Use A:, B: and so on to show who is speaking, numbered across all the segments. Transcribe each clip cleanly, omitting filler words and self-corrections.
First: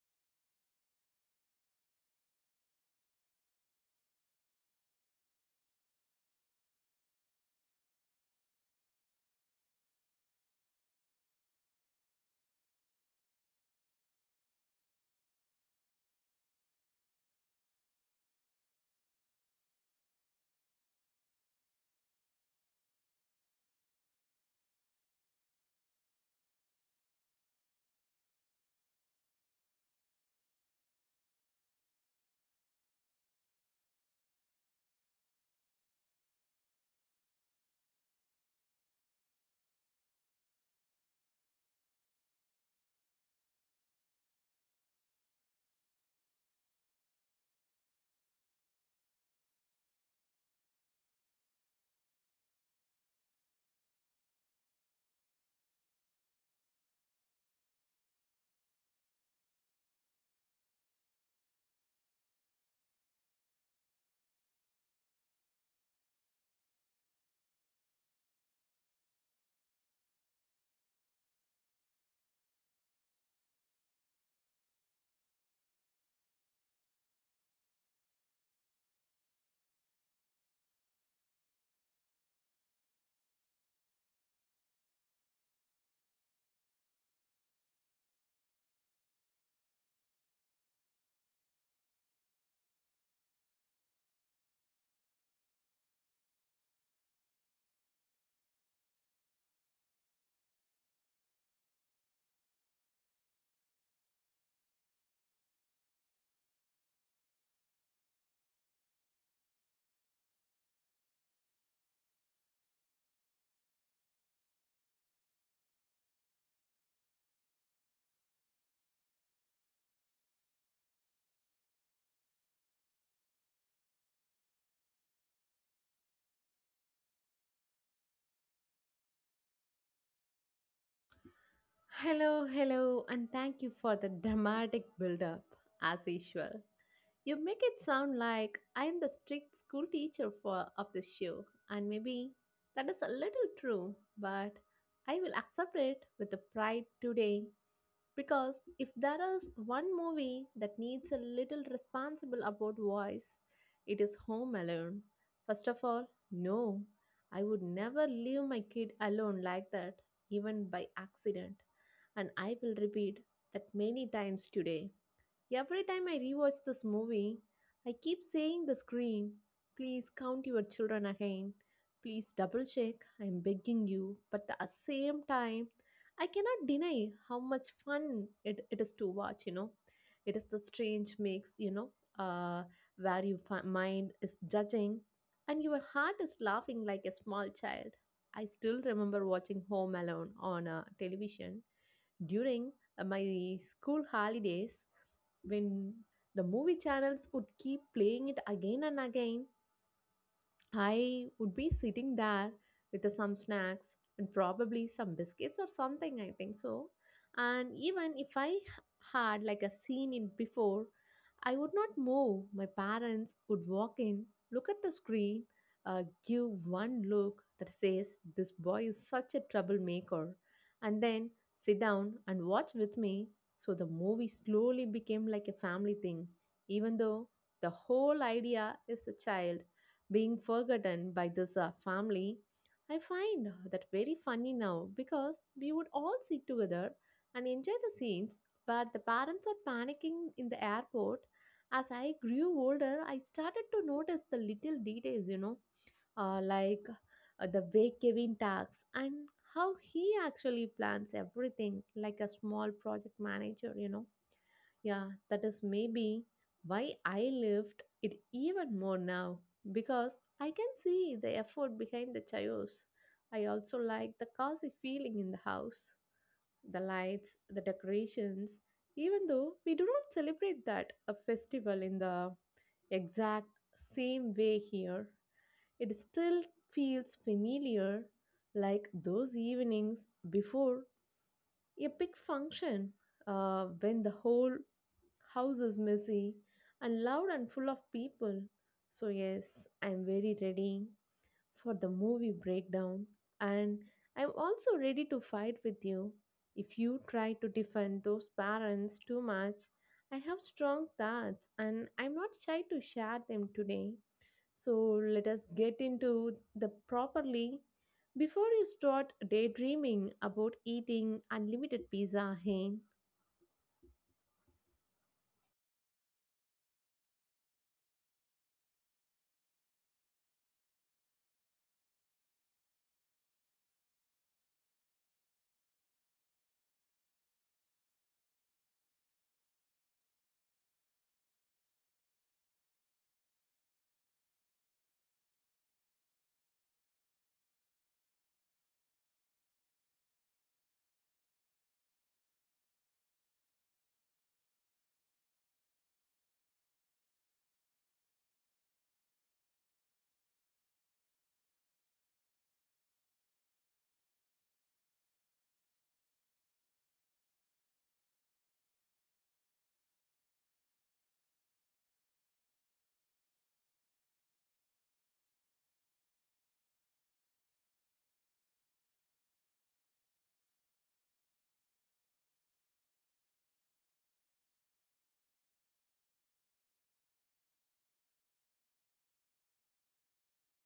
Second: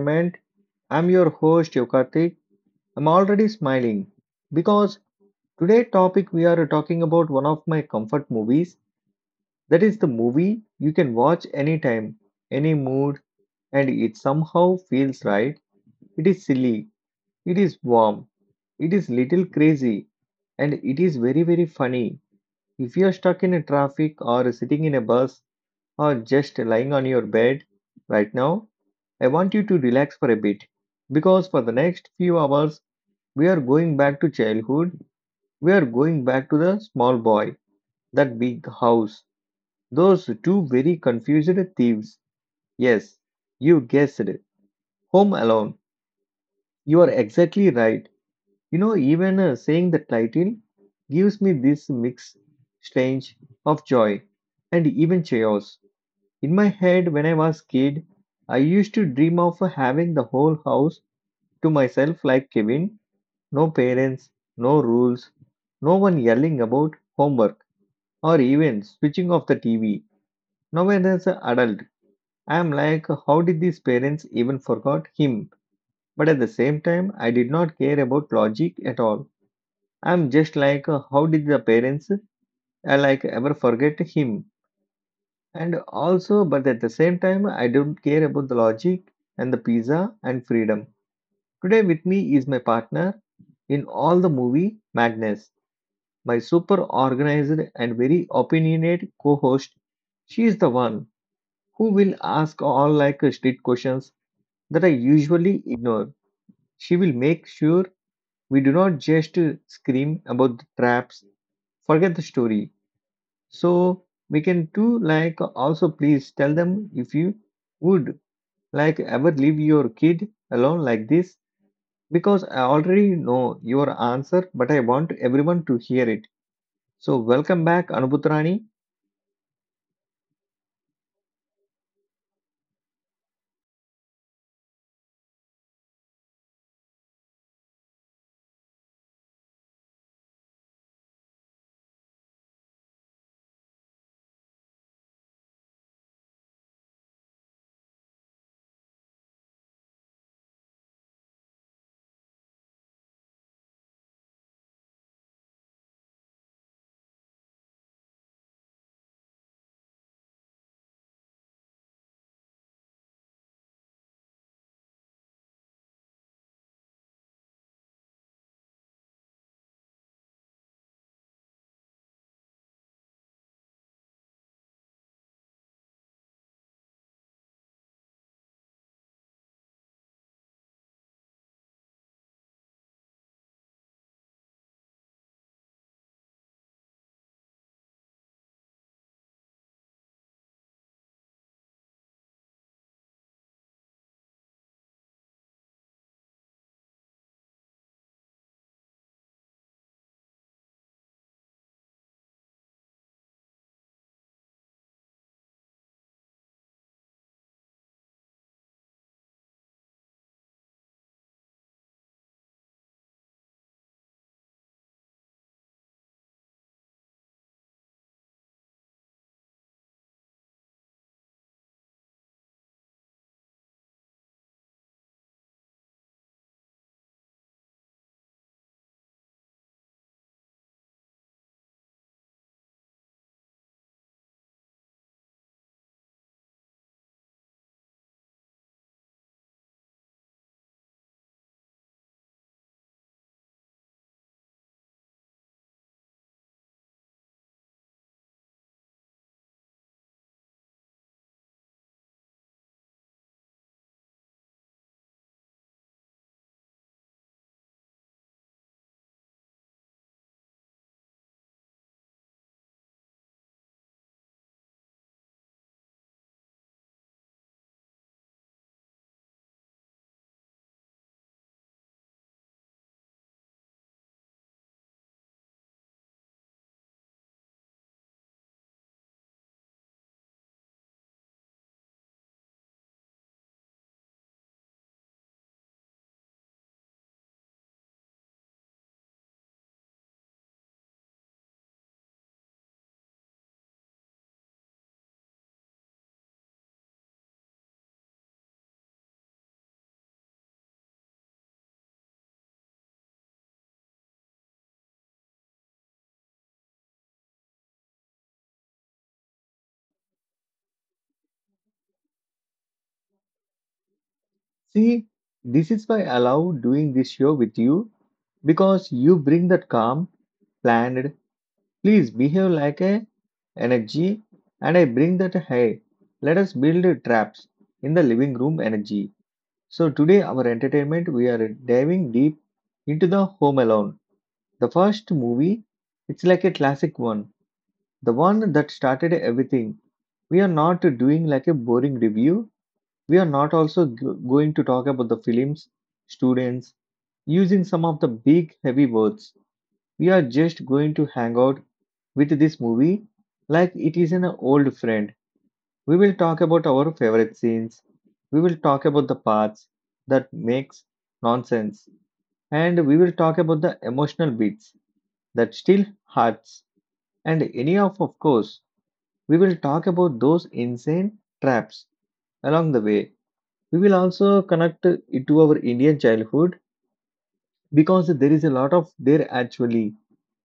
A: Entertainment. I'm your host Yokartik. I'm already smiling because today topic we are talking about one of my comfort movies. That is the movie you can watch anytime, any mood, and it somehow feels right. It is silly, it is warm, it is little crazy, and it is very very funny. If you are stuck in a traffic or sitting in a bus or just lying on your bed right now, I want you to relax for a bit because for the next few hours we are going back to childhood. We are going back to the small boy, that big house, those two very confused thieves. Yes, you guessed it. Home Alone. You are exactly right. You know, even saying the title gives me this mix strange of joy and even chaos. In my head, when I was kid, I used to dream of having the whole house to myself like Kevin. No parents, no rules, no one yelling about homework or even switching off the TV. Now as an adult, I am like, how did these parents even forgot him? But at the same time, I did not care about logic at all. I'm just like, how did the parents like ever forget him? And also, but at the same time, I don't care about the logic and the pizza and freedom. Today with me is my partner in all the movie, Magnus, my super organized and very opinionated co-host. She is the one who will ask all like street questions that I usually ignore. She will make sure we do not just scream about the traps, forget the story. So we can do like also please tell them if you would like ever leave your kid alone like this, because I already know your answer, but I want everyone to hear it. So welcome back, Anubhutrani.
B: Hello, hello, and thank you for the dramatic build up, as usual. You make it sound like I am the strict school teacher for of the show, and maybe that is a little true, but I will accept it with the pride today because if there is one movie that needs a little responsible about voice, it is Home Alone. First of all, no, I would never leave my kid alone like that, even by accident. And I will repeat that many times today. Every time I rewatch this movie, I keep saying the screen, please count your children again. Please double check. I'm begging you. But at the same time, I cannot deny how much fun it is to watch, you know. It is the strange mix, you know, uh, where your mind is judging and your heart is laughing like a small child. I still remember watching Home Alone on television during my school holidays when the movie channels would keep playing it again and again. I would be sitting there with some snacks and probably some biscuits or something, I think so. And even if I had like a scene in before, I would not move. My parents would walk in, look at the screen, give one look that says, this boy is such a troublemaker, and then sit down and watch with me. So the movie slowly became like a family thing, even though the whole idea is a child being forgotten by this family. I find that very funny now because we would all sit together and enjoy the scenes, but the parents are panicking in the airport. As I grew older, I started to notice the little details, you know, like the way Kevin talks and how he actually plans everything like a small project manager, you know. Yeah, that is maybe why I lived it even more now because I can see the effort behind the chaos. I also like the cozy feeling in the house, the lights, the decorations. Even though we do not celebrate that a festival in the exact same way here, it still feels familiar, like those evenings before a big function, when the whole house is messy and loud and full of people. So, yes, I'm very ready for the movie breakdown, and I'm also ready to fight with you. If you try to defend those parents too much, I have strong thoughts and I'm not shy to share them today. So let us get into the properly before you start daydreaming about eating unlimited pizza, hey?
A: See, this is why I love doing this show with you, because you bring that calm, planned, please behave like a energy, and I bring that hey, let us build traps in the living room energy. So today our entertainment we are diving deep into the Home Alone, the first movie. It's like a classic one, the one that started everything. We are not doing like a boring review, we are not also going to talk about the films, students, using some of the big heavy words. We are just going to hang out with this movie like it is an old friend. We will talk about our favorite scenes. We will talk about the parts that makes nonsense. And we will talk about the emotional beats that still hurts. And any of course, we will talk about those insane traps along the way. We will also connect it to our Indian childhood because there is a lot of there actually,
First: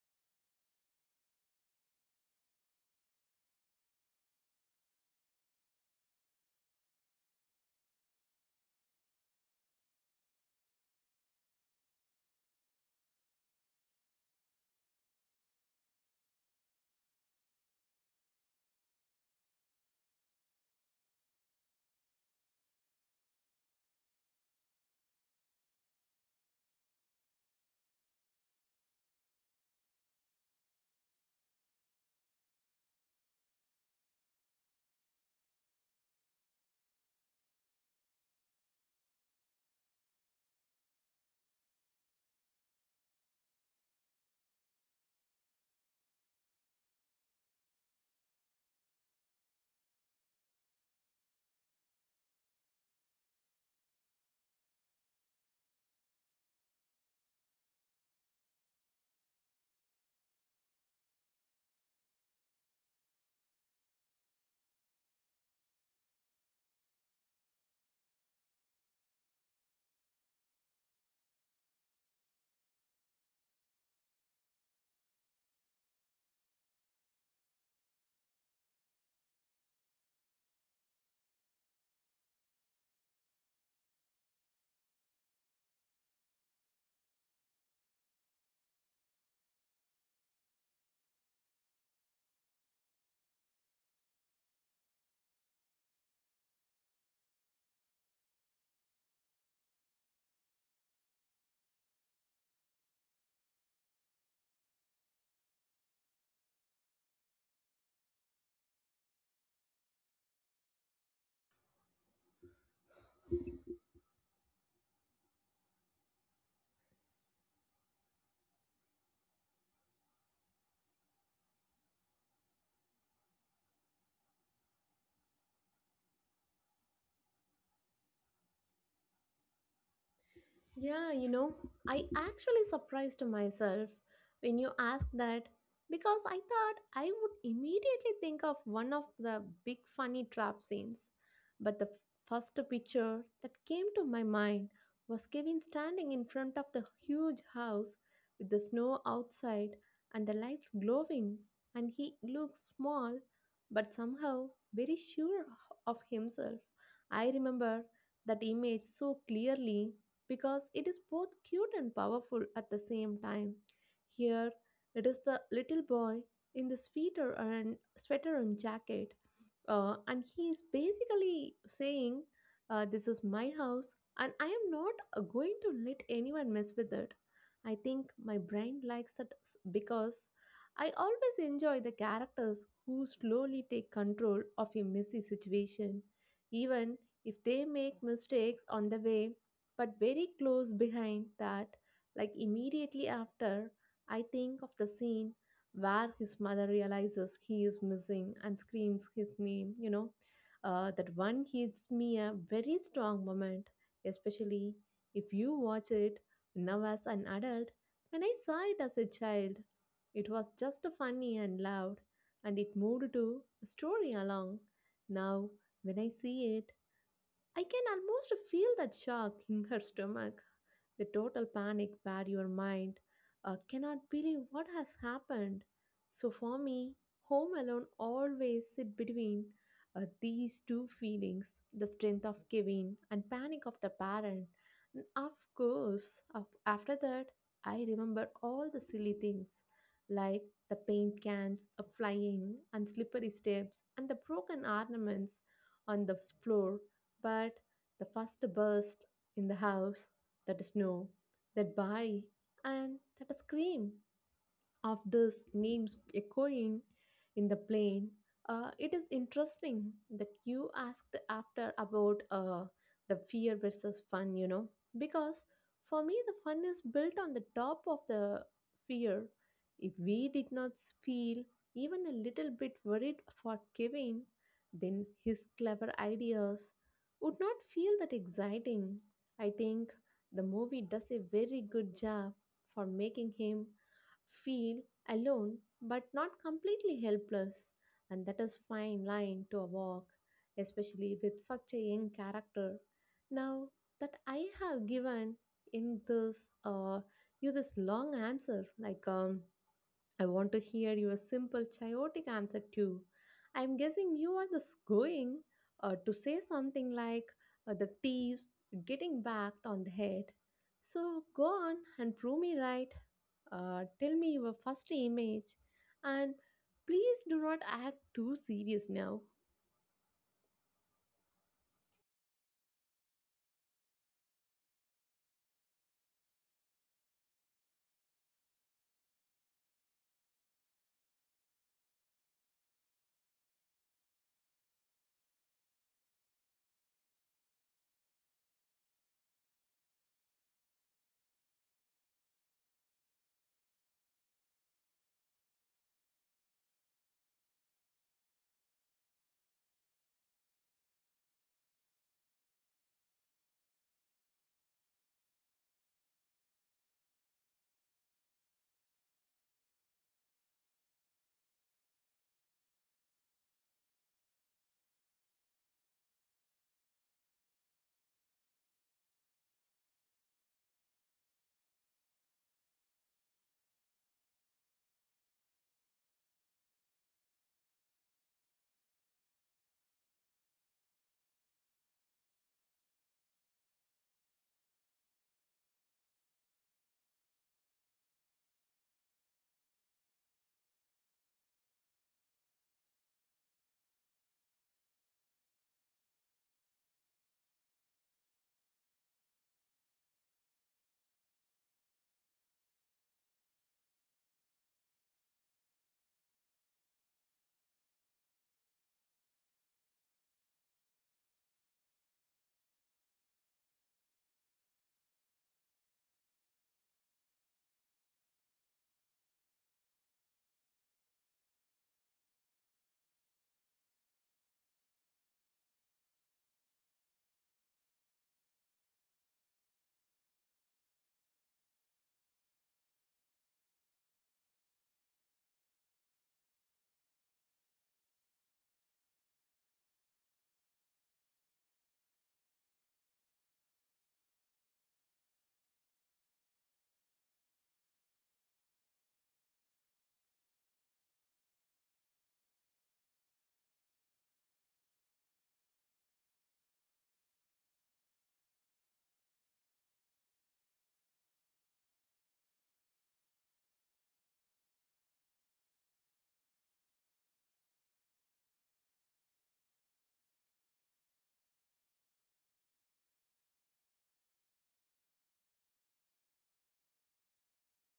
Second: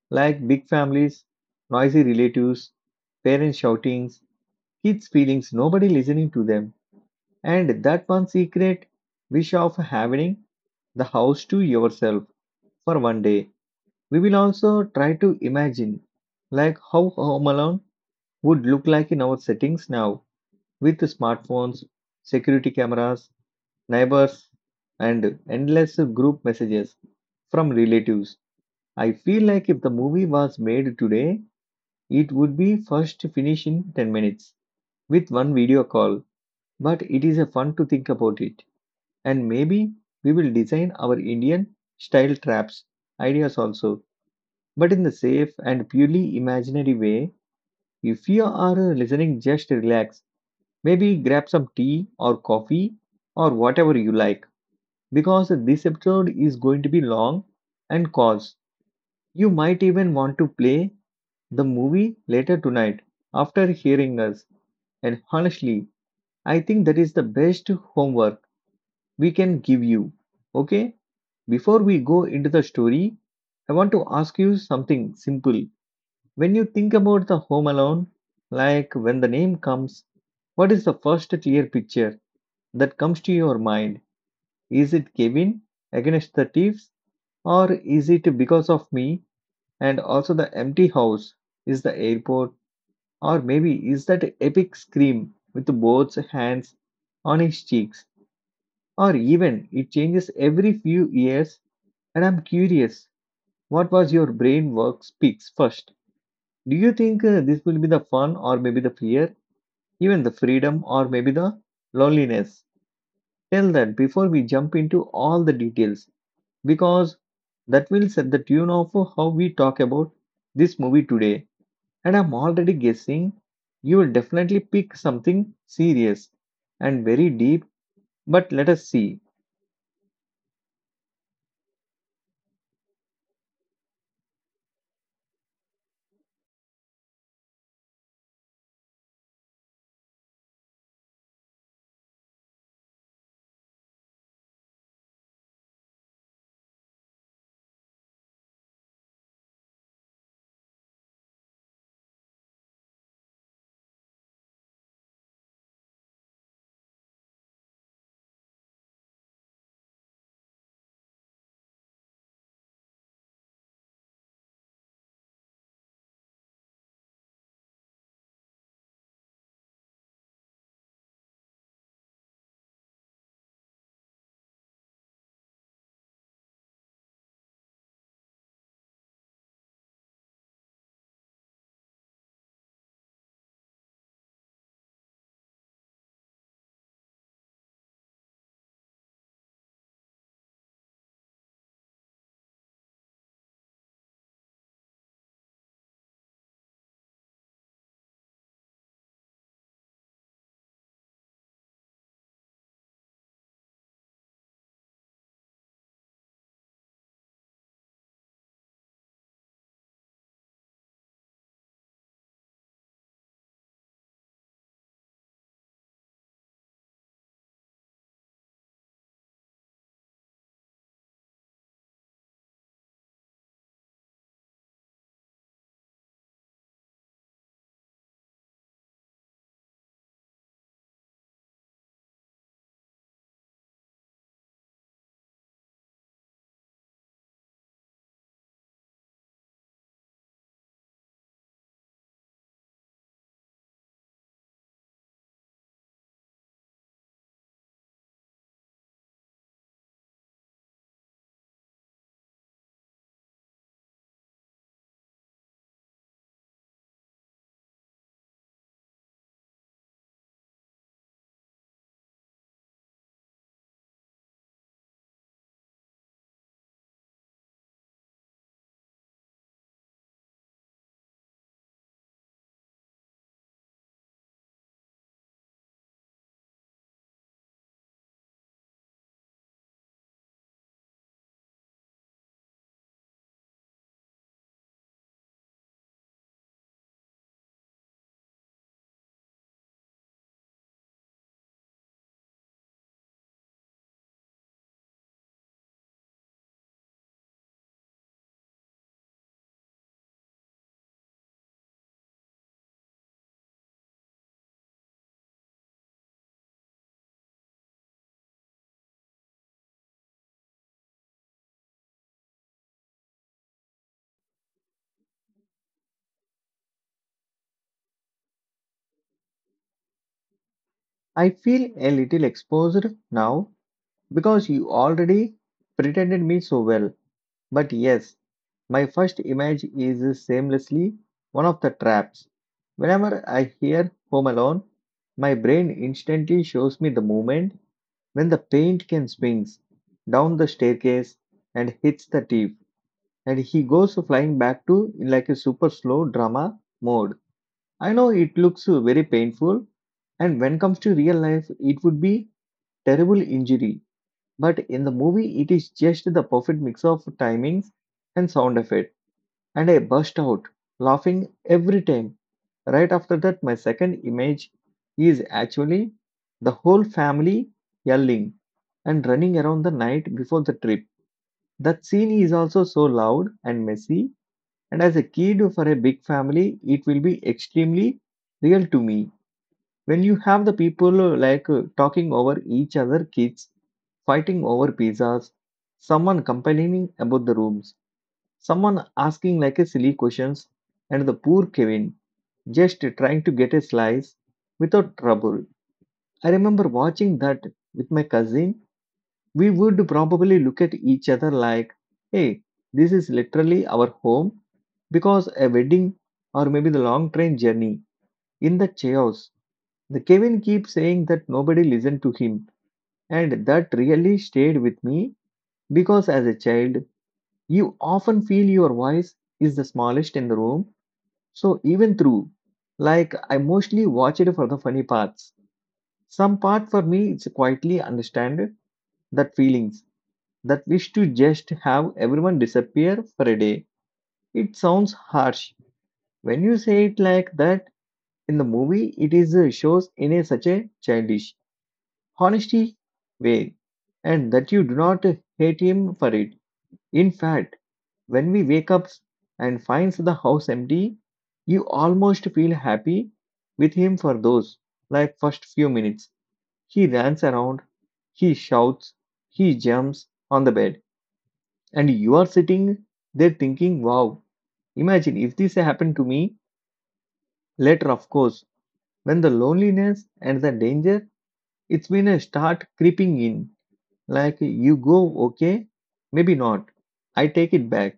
A: like big families, noisy relatives, parents shoutings, kids' feelings, nobody listening to them. And that one secret wish of having the house to yourself for one day. We will also try to imagine like how Home Alone would look like in our settings now, with the smartphones, security cameras, neighbors, and endless group messages from relatives. I feel like if the movie was made today, it would be first finished in 10 minutes with one video call. But it is a fun to think about it. And maybe we will design our Indian style traps ideas also, but in the safe and purely imaginary way. If you are listening, just relax. Maybe grab some tea or coffee or whatever you like because this episode is going to be long and cause you might even want to play the movie later tonight after hearing us. And honestly, I think that is the best homework we can give you. Okay? Before we go into the story, I want to ask you something simple. When you think about the home alone, like when the name comes, what is the first clear picture that comes to your mind? Is it Kevin against the thieves? Or is it because of me and also the empty house? Is the airport? Or maybe is that epic scream with both hands on his cheeks? Or even it changes every few years and I'm curious what was your brain work speaks first? Do you think this will be the fun or maybe the fear, even the freedom or maybe the loneliness? Tell that before we jump into all the details, because that will set the tune of how we talk about this movie today. And I'm already guessing you will definitely pick something serious and very deep, but let us see.
B: Yeah, you know, I actually surprised myself when you asked that because I thought I would immediately think of one of the big funny trap scenes. But the first picture that came to my mind was Kevin standing in front of the huge house with the snow outside and the lights glowing, and he looks small but somehow very sure of himself. I remember that image so clearly because it is both cute and powerful at the same time. Here, it is the little boy in the sweater and jacket, and he is basically saying, "This is my house, and I am not going to let anyone mess with it." I think my brain likes it because I always enjoy the characters who slowly take control of a messy situation, even if they make mistakes on the way. But very close behind that, like immediately after, I think of the scene where his mother realizes he is missing and screams his name, you know. That one gives me a very strong moment, especially if you watch it now as an adult. When I saw it as a child, it was just funny and loud, and it moved to a story along. Now, when I see it, I can almost feel that shock in her stomach, the total panic where your mind cannot believe what has happened. So for me, Home Alone always sit between these two feelings, the strength of giving and panic of the parent. And of course, after that, I remember all the silly things like the paint cans flying and slippery steps and the broken ornaments on the floor. But the first burst in the house, that is, snow, that bite, and that a scream of these names echoing in the plane. It is interesting that you asked after about the fear versus fun, you know, because for me, the fun is built on the top of the fear. If we did not feel even a little bit worried for Kevin, then his clever ideas would not feel that exciting. I think the movie does a very good job for making him feel alone but not completely helpless, and that is fine line to walk, especially with such a young character. Now that I have given in this uh, you this long answer, like I want to hear your simple, chaotic answer too. I'm guessing you are just going to say something like the thieves getting backed on the head. So go on and prove me right. Tell me your first image and please do not act too serious now.
A: I feel a little exposed now because you already pretended me so well. But yes, my first image is shamelessly one of the traps. Whenever I hear Home Alone, my brain instantly shows me the moment when the paint can swings down the staircase and hits the thief, and he goes flying back to in like a super slow drama mode. I know it looks very painful, and when comes to real life, it would be terrible injury. But in the movie, it is just the perfect mix of timings and sound effect, and I burst out laughing every time. Right after that, my second image is actually the whole family yelling and running around the night before the trip. That scene is also so loud and messy, and as a kid for a big family, it will be extremely real to me. When you have the people talking over each other, kids fighting over pizzas, someone complaining about the rooms, someone asking like a silly questions, and the poor Kevin just trying to get a slice without trouble. I remember watching that with my cousin, we would probably look at each other like, hey, this is literally our home because a wedding or maybe the long train journey in the chaos. The Kevin keeps saying that nobody listened to him, and that really stayed with me because as a child, you often feel your voice is the smallest in the room. So even through, like I mostly watch it for the funny parts. Some part for me is quietly understand that feelings, that wish to just have everyone disappear for a day. It sounds harsh when you say it like that. In the movie, it is shows in a such a childish, honesty way, and that you do not hate him for it. In fact, when we wake up and finds the house empty, you almost feel happy with him for those like first few minutes. He runs around, he shouts, he jumps on the bed. And you are sitting there thinking, wow, imagine if this happened to me. Later, of course, when the loneliness and the danger, it's been a start creeping in. Like you go, okay, maybe not. I take it back.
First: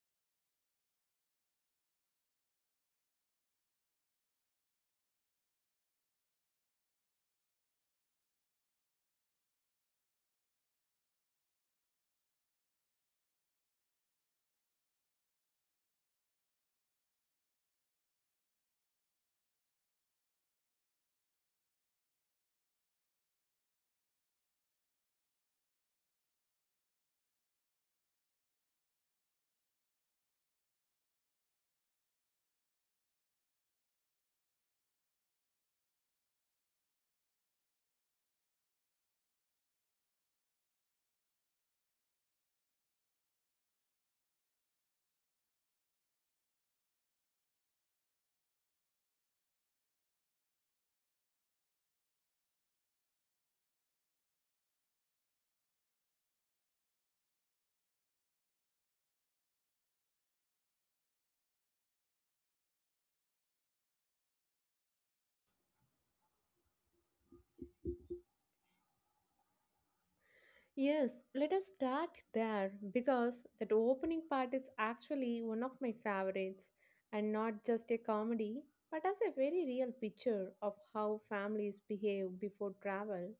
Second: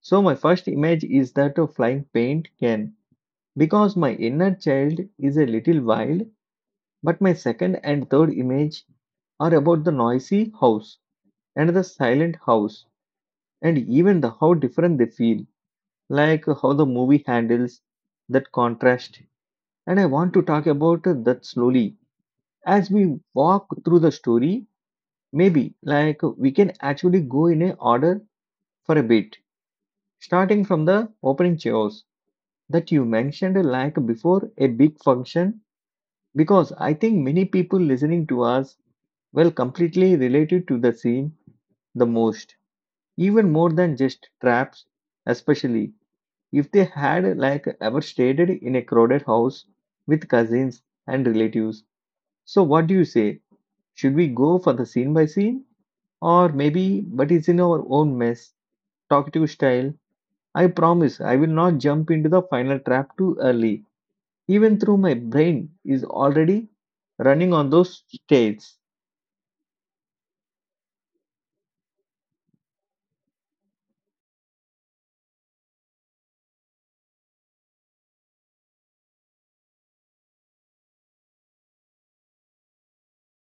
A: So my first image is that of flying paint can, because my inner child is a little wild, but my second and third image are about the noisy house and the silent house and even the how different they feel, like how the movie handles that contrast. And I want to talk about that slowly. As we walk through the story, maybe like we can actually go in a order for a bit, starting from the opening chaos that you mentioned like before a big function, because I think many people listening to us will completely related to the scene the most, even more than just traps, especially. If they had like ever stayed in a crowded house with cousins and relatives. So what do you say? Should we go for the scene by scene or maybe but it's in our own mess talkative style? I promise I will not jump into the final trap too early. Even though my brain is already running on those states.
B: Yes, let us start there because that opening part is actually one of my favorites, and not just a comedy but as a very real picture of how families behave before travel.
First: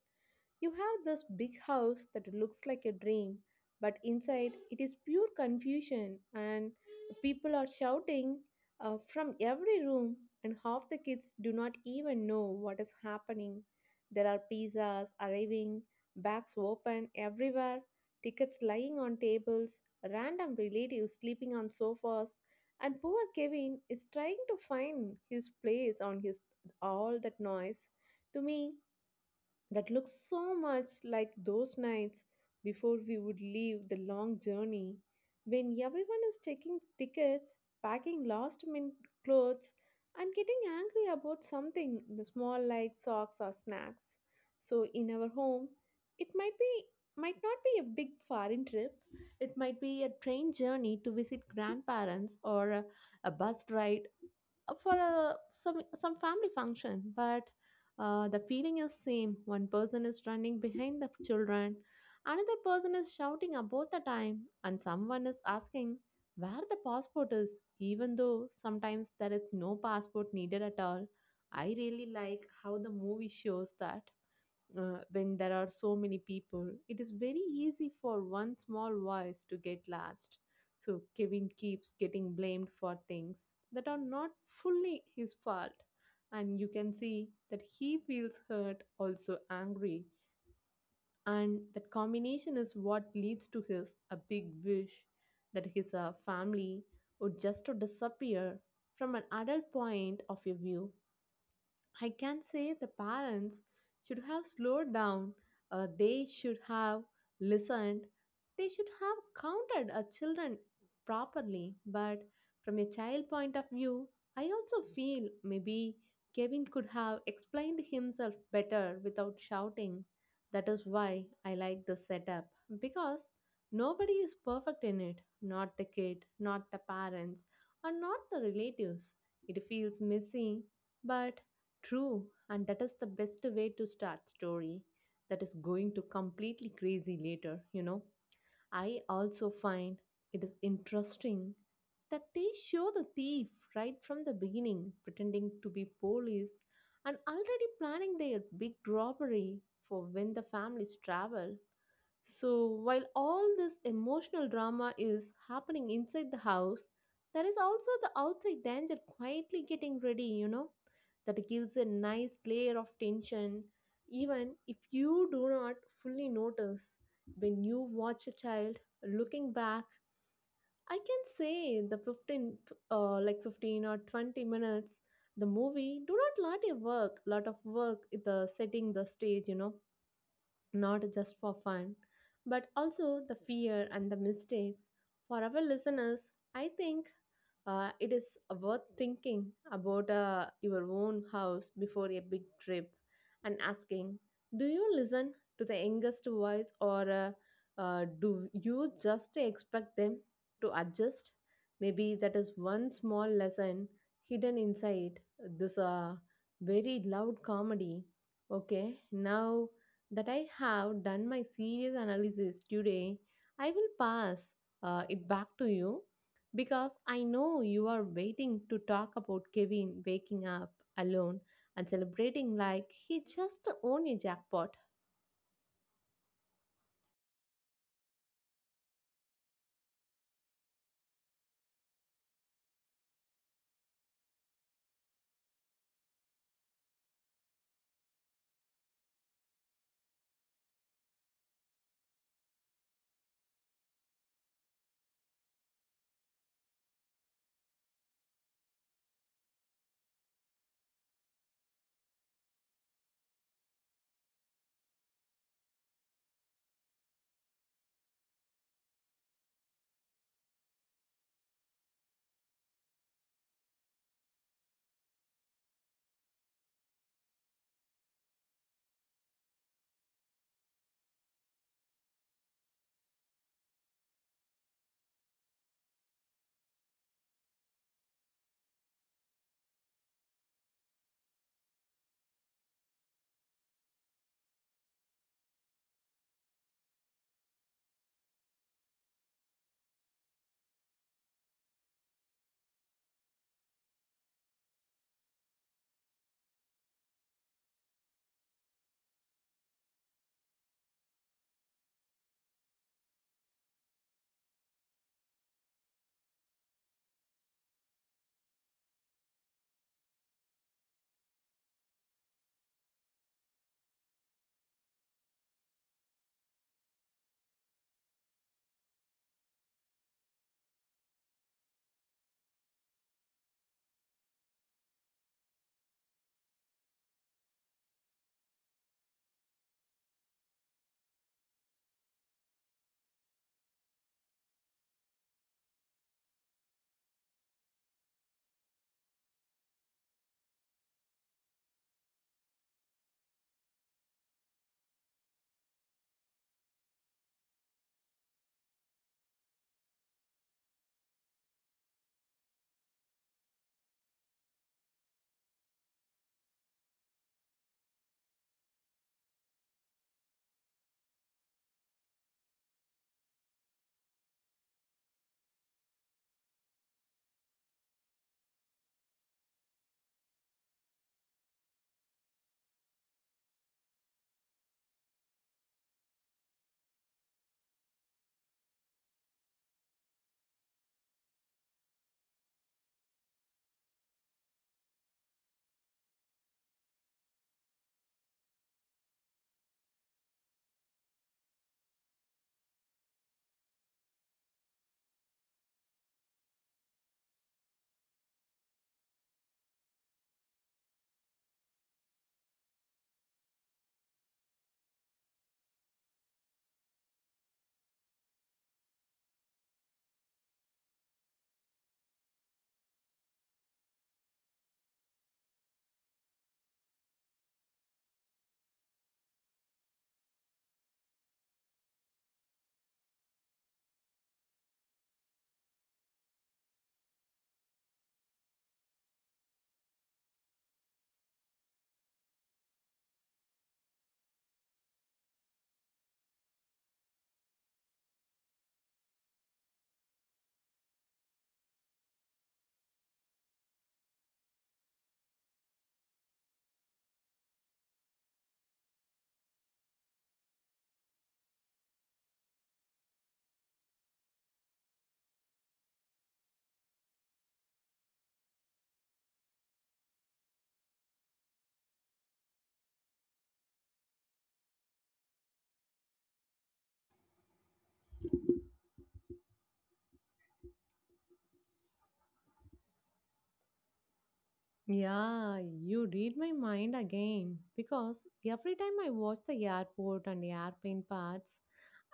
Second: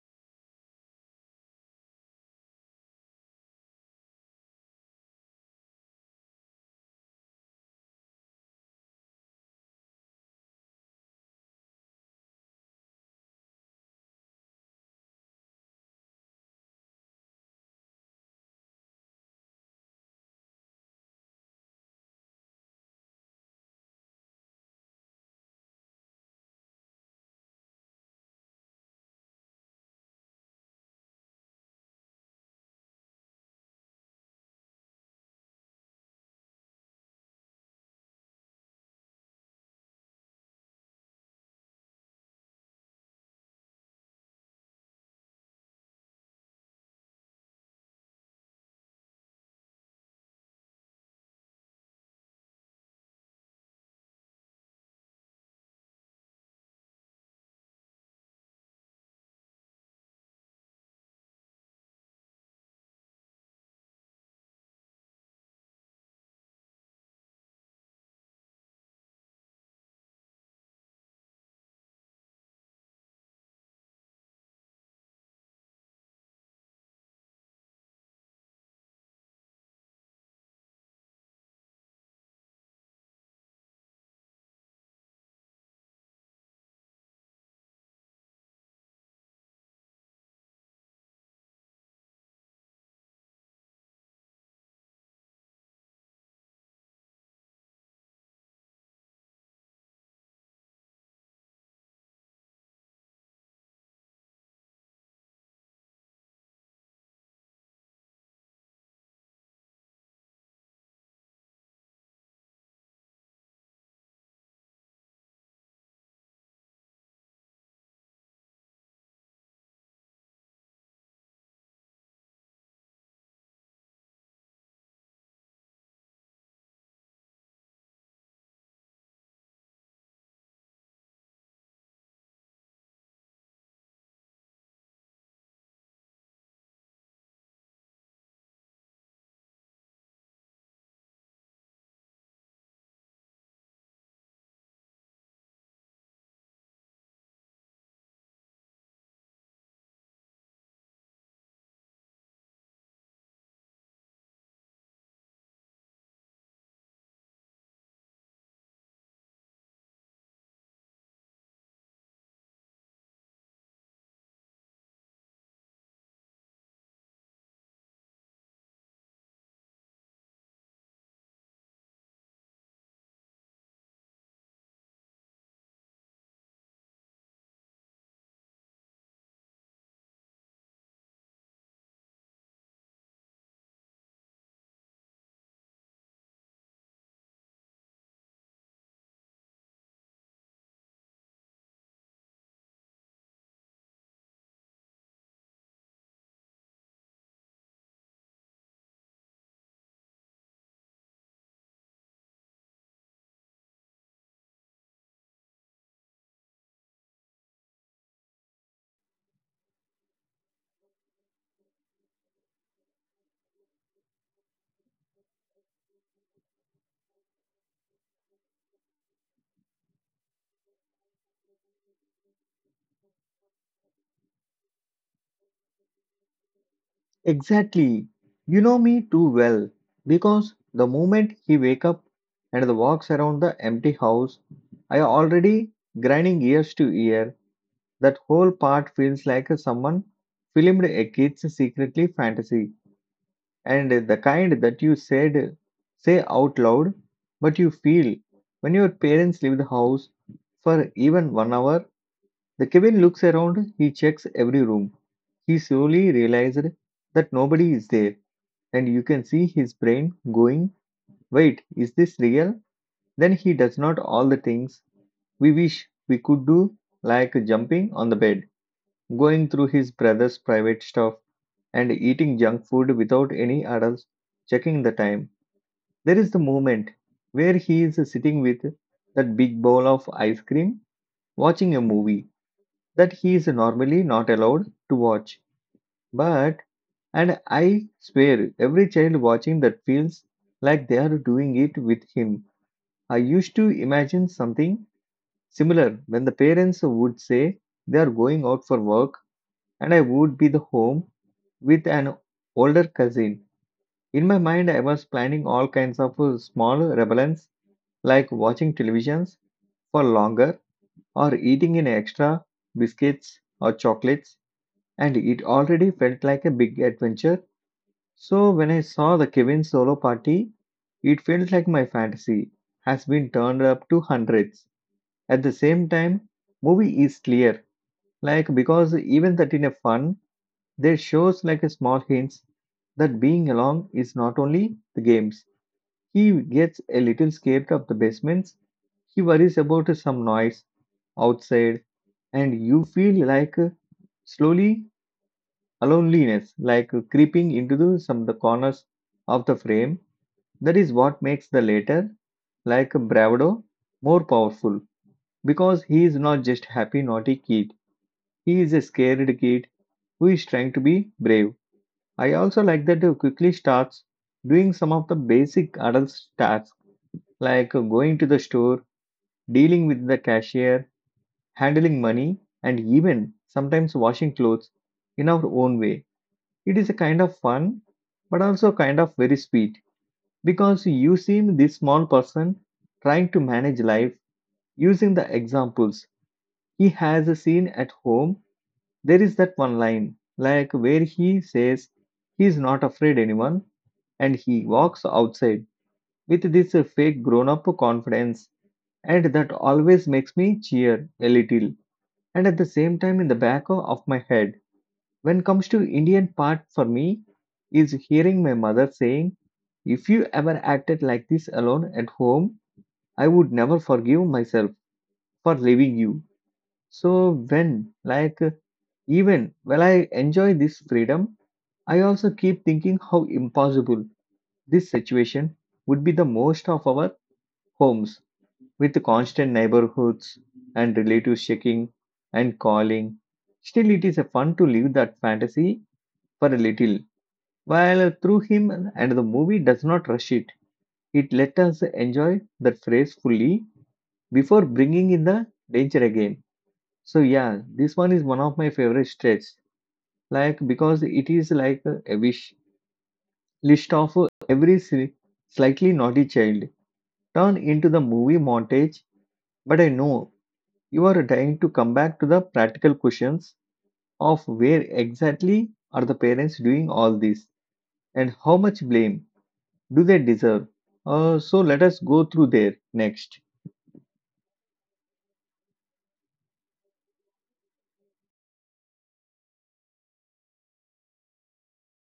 B: You have this big house that looks like a dream, but inside it is pure confusion, and people are shouting from every room, and half the kids do not even know what is happening. There are pizzas arriving, bags open everywhere, tickets lying on tables, random relatives sleeping on sofas, and poor Kevin is trying to find his place on his all that noise. To me, that looks so much like those nights before we would leave the long journey, when everyone is checking tickets, packing last minute clothes, and getting angry about something the small like socks or snacks. So in our home, it might be might not be a big foreign trip. It might be a train journey to visit grandparents or a bus ride for a, some family function, but the feeling is same. One person is running behind the children, another person is shouting about the time, and someone is asking where the passport is. Even though sometimes there is no passport needed at all, I really like how the movie shows that when there are so many people, it is very easy for one small voice to get lost. So Kevin keeps getting blamed for things that are not fully his fault. And you can see that he feels hurt, also angry. And that combination is what leads to his a big wish that his family would just to disappear. From an adult point of your view, I can say the parents should have slowed down, they should have listened, they should have counted our children properly. But from a child point of view, I also feel maybe Kevin could have explained himself better without shouting. That is why I like the setup because nobody is perfect in it, not the kid, not the parents, and not the relatives. It feels messy, but true, and that is the best way to start story that is going to completely crazy later, you know. I also find it is interesting that they show the thief right from the beginning pretending to be police and already planning their big robbery for when the families travel. So, while all this emotional drama is happening inside the house, there is also the outside danger quietly getting ready, you know, that gives a nice layer of tension, even if you do not fully notice. When you watch a child looking back, I can say the 15, like 15 or 20 minutes, the movie do not lot of work, the setting the stage, you know, not just for fun, but also the fear and the mistakes. For our listeners, I think it is worth thinking about your own house before a big trip and asking, do you listen to the youngest voice, or do you just expect them to adjust? Maybe that is one small lesson hidden inside this very loud comedy. Okay, now that I have done my serious analysis today, I will pass it back to you because I know you are waiting to talk about Kevin waking up alone and celebrating like he just won a jackpot.
A: Exactly. You know me too well because the moment he wake up and walks around the empty house, I already grinding ears to ear. That whole part feels like someone filmed a kid's secretly fantasy, and the kind that you said say out loud but you feel when your parents leave the house for even 1 hour. The Kevin looks around, he checks every room, he slowly realized that nobody is there, and you can see his brain going, wait, is this real? Then he does not all the things we wish we could do, like jumping on the bed, going through his brother's private stuff, and eating junk food without any adults checking the time. There is the moment where he is sitting with that big bowl of ice cream, watching a movie that he is normally not allowed to watch. But And I swear, every child watching that feels like they are doing it with him. I used to imagine something similar when the parents would say they are going out for work and I would be the home with an older cousin. In my mind, I was planning all kinds of small rebellions like watching televisions for longer or eating in extra biscuits or chocolates, and it already felt like a big adventure. So when I saw the Kevin solo party, it felt like my fantasy has been turned up to hundreds. At the same time, movie is clear, like because even that in a fun, there shows like a small hints that being along is not only the games. He gets a little scared of the basements. He worries about some noise outside, and you feel like slowly a loneliness, like creeping into the, some of the corners of the frame. That is what makes the latter, like Bravado, more powerful because he is not just happy naughty kid, he is a scared kid who is trying to be brave. I also like that he quickly starts doing some of the basic adult tasks like going to the store, dealing with the cashier, handling money, and even sometimes washing clothes in our own way. It is a kind of fun but also kind of very sweet. Because you seem this small person trying to manage life using the examples he has seen at home. There is that one line, like where he says he is not afraid anyone and he walks outside with this fake grown up confidence, and that always makes me cheer a little. And at the same time, in the back of my head, when comes to Indian part for me, is hearing my mother saying, if you ever acted like this alone at home, I would never forgive myself for leaving you. So when, like, even while I enjoy this freedom, I also keep thinking how impossible this situation would be the most of our homes with constant neighborhoods and relatives checking and calling. Still, it is a fun to live that fantasy for a little. While through him and the movie does not rush it, it let us enjoy that phrase fully before bringing in the danger again. So yeah, this one is one of my favorite stretch. Like because it is like a wish list of every slightly naughty child turned into the movie montage. But I know you are dying to come back to the practical questions of where exactly are the parents doing all this and how much blame do they deserve. So let us go through there next.
B: Yeah, you read my mind again because every time I watch the airport and airplane parts,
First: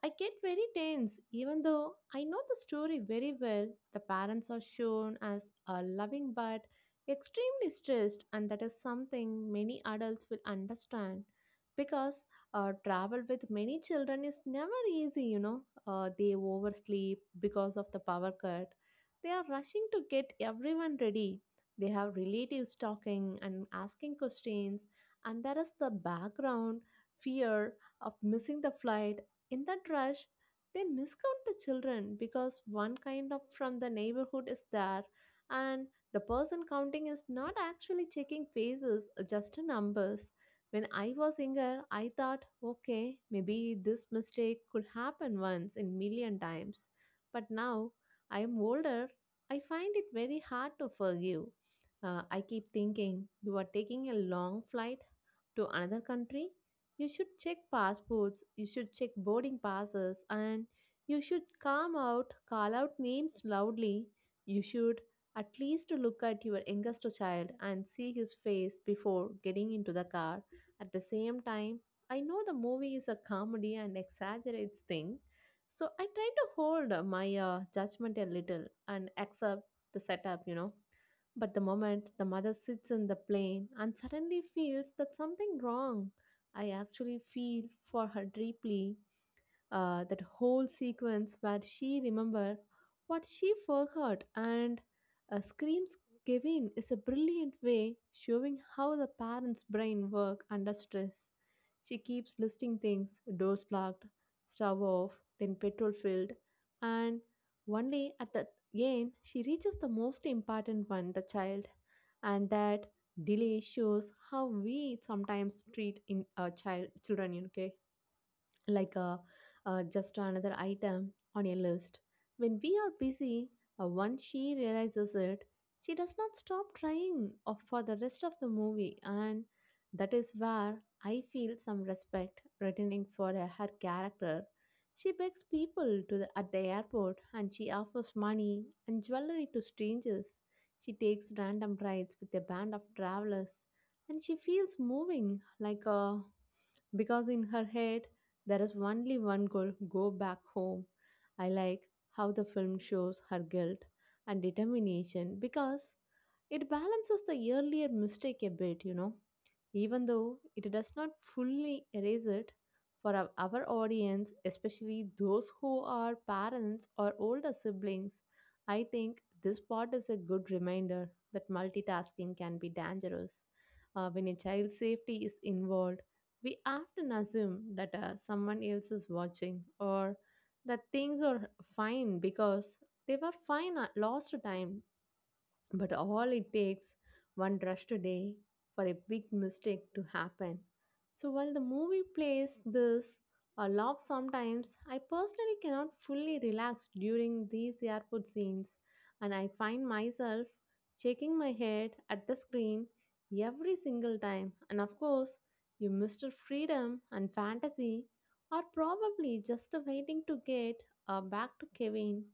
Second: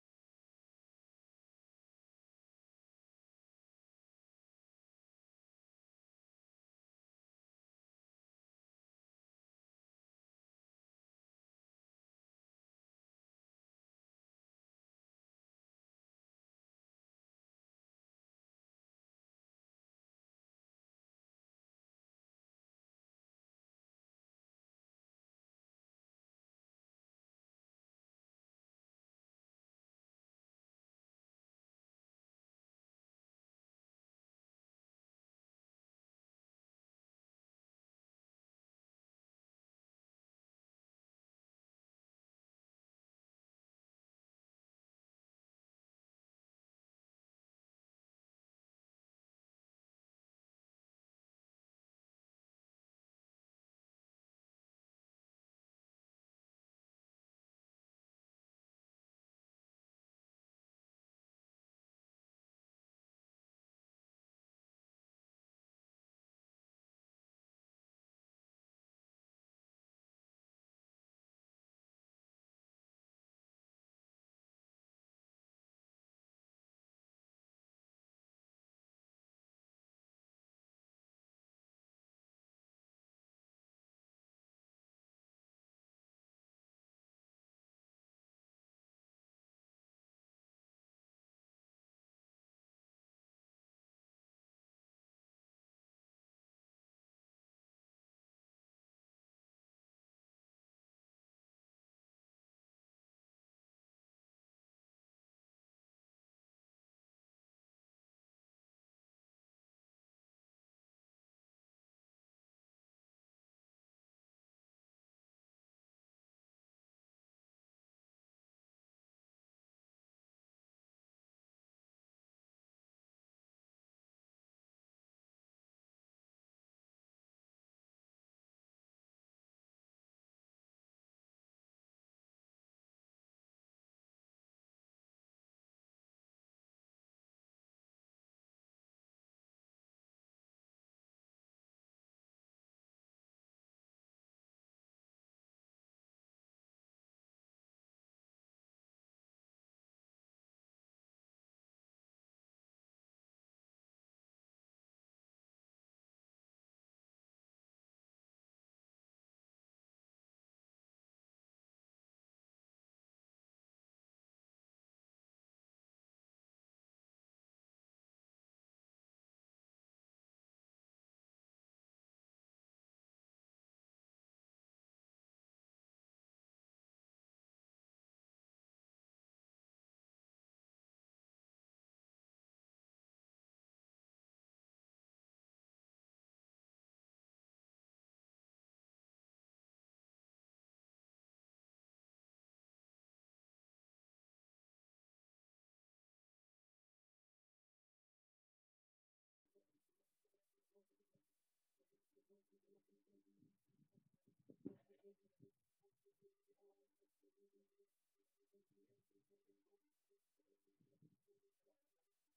B: I get very tense even though I know the story very well. The parents are shown as a loving but extremely stressed, and that is something many adults will understand because travel with many children is never easy, you know. They oversleep because of the power cut. They are rushing to get everyone ready, they have relatives talking and asking questions, and there is the background fear of missing the flight. In that rush, they miscount the children because one kind of from the neighborhood is there, and the person counting is not actually checking faces, just numbers. When I was younger I thought, okay, maybe this mistake could happen once in million times, but now I am older, I find it very hard to forgive. I keep thinking, you are taking a long flight to another country? You should check passports, you should check boarding passes, and you should come out, call out names loudly. You should at least look at your youngest child and see his face before getting into the car. At the same time, I know the movie is a comedy and exaggerates things, so I try to hold my judgment a little and accept the setup, you know. But the moment the mother sits in the plane and suddenly feels that something wrong, I actually feel for her deeply. Uh, that whole sequence where she remember what she forgot and screams Kevin is a brilliant way showing how the parents' brain work under stress. She keeps listing things: doors locked, stove off, then petrol filled, and only at the end she reaches the most important one: the child, and that delay shows how we sometimes treat in a child children. You know, like a just another item on a list. When we are busy, once she realizes it, she does not stop trying for the rest of the movie, and that is where I feel some respect returning for her character. She begs people at the airport, and she offers money and jewelry to strangers. She takes random rides with a band of travelers, and she feels moving like a, because in her head there is only one goal: go back home. I like how the film shows her guilt and determination because it balances the earlier mistake a bit, you know, even though it does not fully erase it for our audience, especially those who are parents or older siblings. I think this part is a good reminder that multitasking can be dangerous. When a child's safety is involved, we often assume that someone else is watching or that things are fine because they were fine at last time, but all it takes one rushed day for a big mistake to happen. So while the movie plays this a lot sometimes, I personally cannot fully relax during these airport scenes, and I find myself shaking my head at the screen every single time. And of course, you, Mr. Freedom and Fantasy, are probably just waiting to get back to Kevin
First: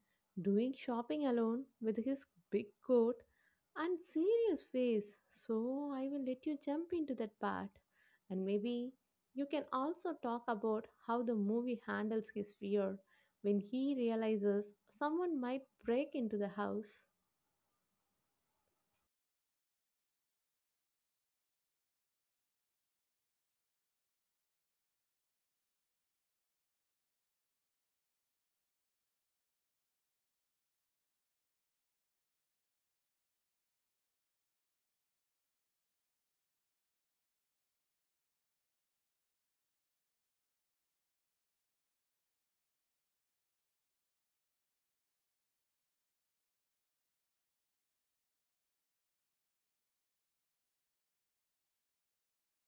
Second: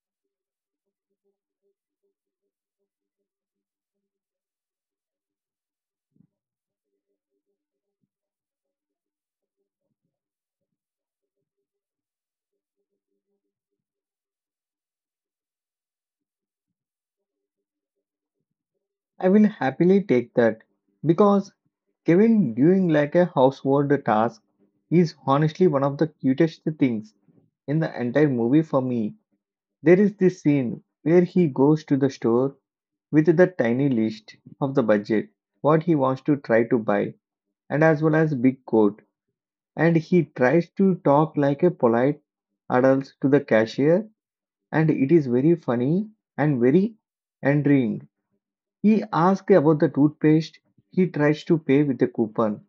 B: doing shopping alone with his big coat and serious face, so I will let you jump into that part. And maybe you can also talk about how the movie handles his fear when he realizes someone might break into the house.
A: I will happily take that because Kevin doing like a household task is honestly one of the cutest things in the entire movie for me. There is this scene where he goes to the store with the tiny list of the budget, what he wants to try to buy, and as well as big coat. And he tries to talk like a polite adult to the cashier, and it is very funny and very endearing. He asks about the toothpaste. He tries to pay with a coupon,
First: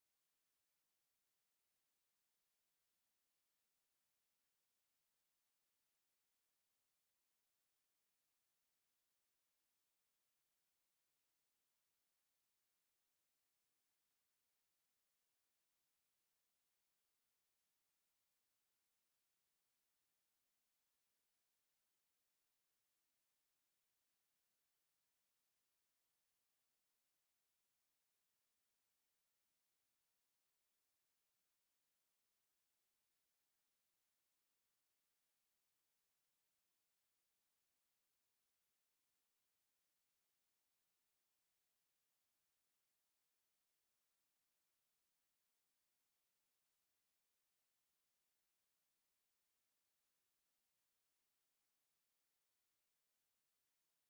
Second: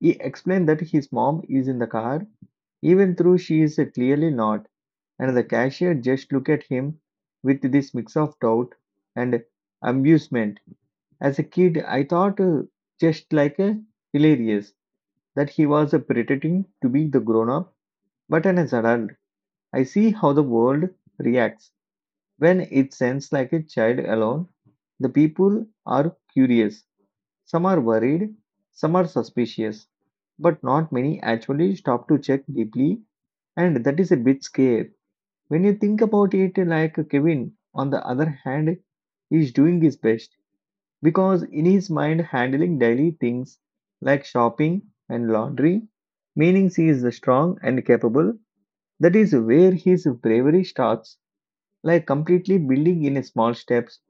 A: he explained that his mom is in the car, even though she is clearly not, and the cashier just looked at him with this mix of doubt and amusement. As a kid, I thought just like a hilarious that he was pretending to be the grown up, but as an adult, I see how the world reacts when it sends like a child alone. The people are curious, some are worried, some are suspicious, but not many actually stop to check deeply, and that is a bit scary. When you think about it, like Kevin, on the other hand, is doing his best because in his mind, handling daily things like shopping and laundry, meaning he is strong and capable. That is where his bravery starts, like completely building in small steps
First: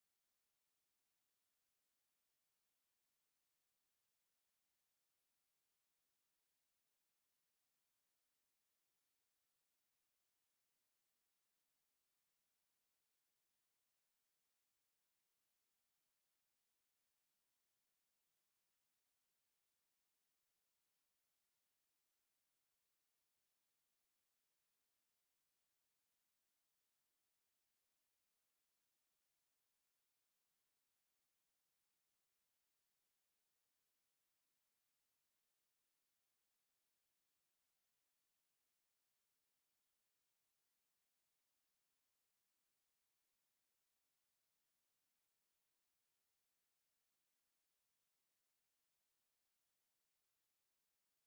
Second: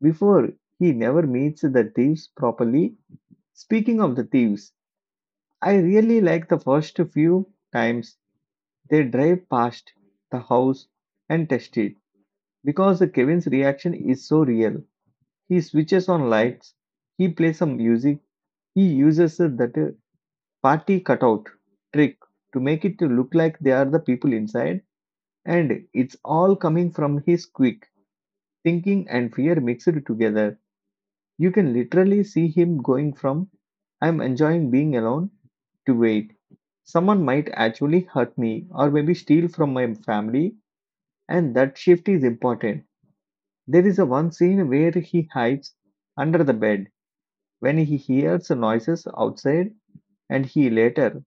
A: before he never meets the thieves properly. Speaking of the thieves, I really like the first few times they drive past the house and test it because Kevin's reaction is so real. He switches on lights, he plays some music, he uses that party cutout trick to make it to look like they are the people inside, and it's all coming from his quick thinking and fear mixed together. You can literally see him going from I'm enjoying being alone to wait. Someone might actually hurt me or maybe steal from my family, and that shift is important. There is a one scene where he hides under the bed when he hears noises outside, and he later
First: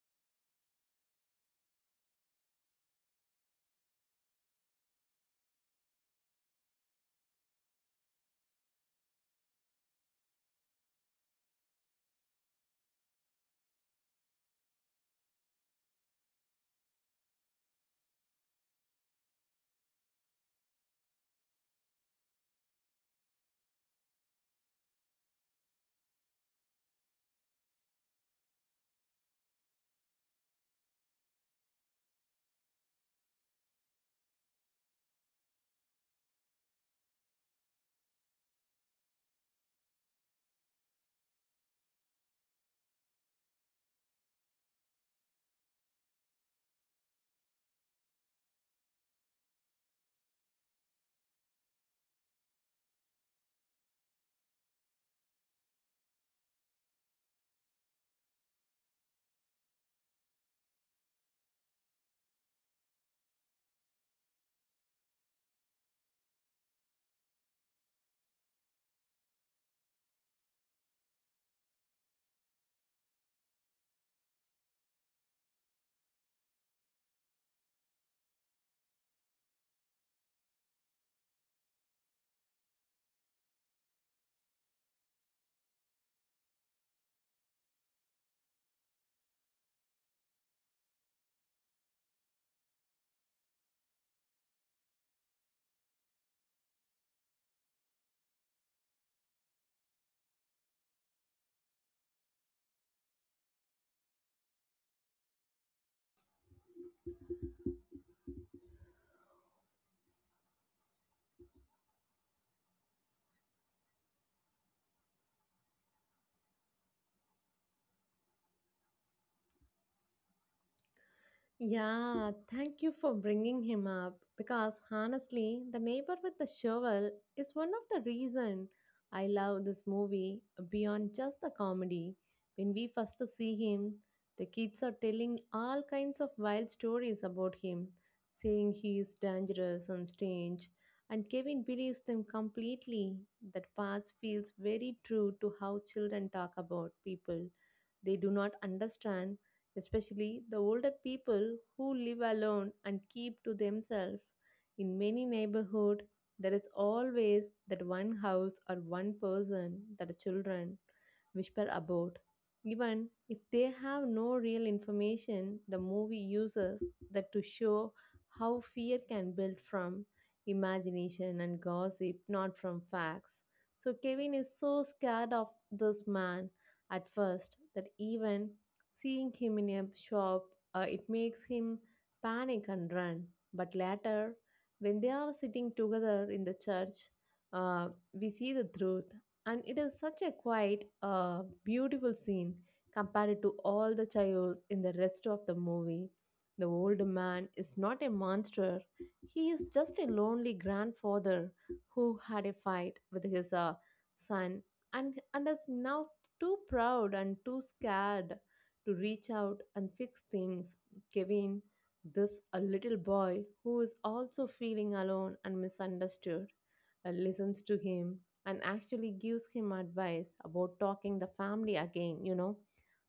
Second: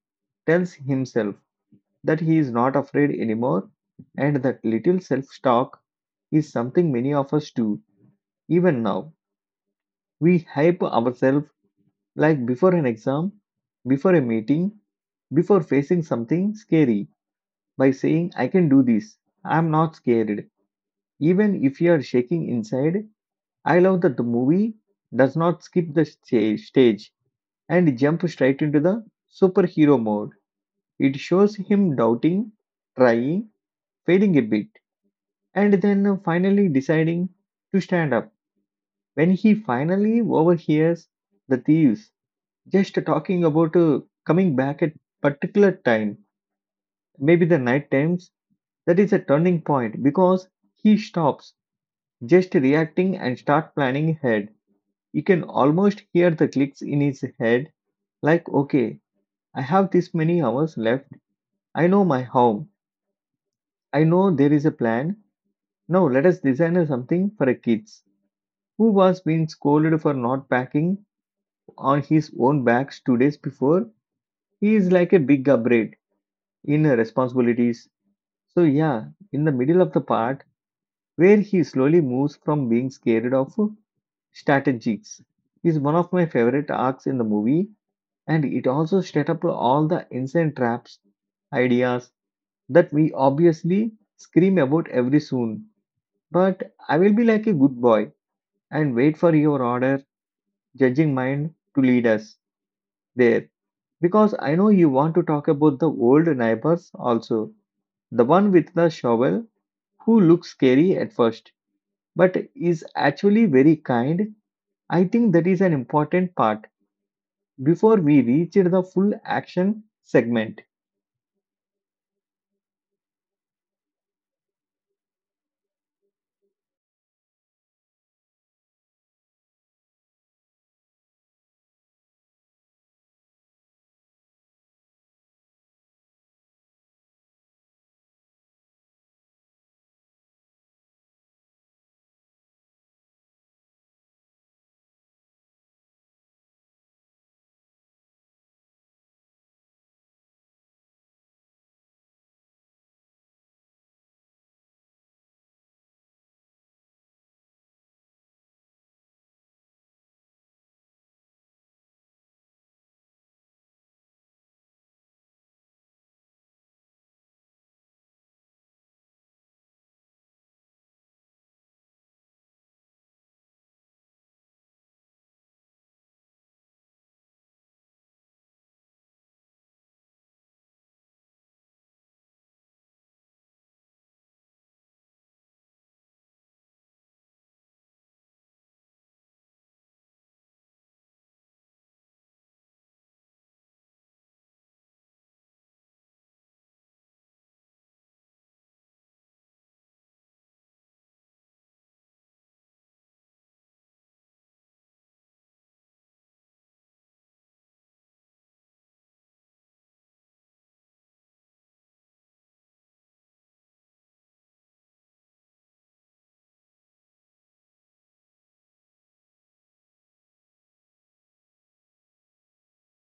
A: tells himself that he is not afraid anymore, and that little self talk is something many of us do. Even now, we hype ourselves like before an exam, before a meeting, before facing something scary by saying, I can do this. I'm not scared. Even if you are shaking inside, I love that the movie does not skip the stage and jump straight into the superhero mode. It shows him doubting, trying, failing a bit, and then finally deciding to stand up. When he finally overhears the thieves just talking about coming back at particular time, maybe the night times, that is a turning point because he stops just reacting and start planning ahead. You can almost hear the clicks in his head like, okay, I have this many hours left. I know my home. I know there is a plan. Now let us design something for a kids who was being scolded for not packing on his own bags two days before. He is like a big upgrade in responsibilities. So yeah, in the middle of the part where he slowly moves from being scared of strategies is one of my favorite arcs in the movie and it also set up all the insane traps ideas that we obviously scream about every soon. But I will be like a good boy and wait for your order, judging mind to lead us there. Because I know you want to talk about the old neighbors also. The one with the shovel who looks scary at first, but is actually very kind. I think that is an important part before we reach the full action segment.
B: Yeah, thank you for bringing him up because honestly, the neighbor with the shovel is one of the reason I love this movie beyond just the comedy. When we first see him, the kids are telling all kinds of wild stories about him, saying he is dangerous on stage, and Kevin believes them completely. That part feels very true to how children talk about people they do not understand, especially the older people who live alone and keep to themselves. In many neighborhoods, there is always that one house or one person that the children whisper about. Even if they have no real information, the movie uses that to show how fear can build from imagination and gossip, not from facts. So Kevin is so scared of this man at first that even seeing him in a shop, it makes him panic and run. But later, when they are sitting together in the church, we see the truth. And it is such a quiet, beautiful scene compared to all the chaos in the rest of the movie. The old man is not a monster. He is just a lonely grandfather who had a fight with his son, and is now too proud and too scared to reach out and fix things, giving this a little boy who is also feeling alone and misunderstood, listens to him and actually gives him advice about talking the family again, you know.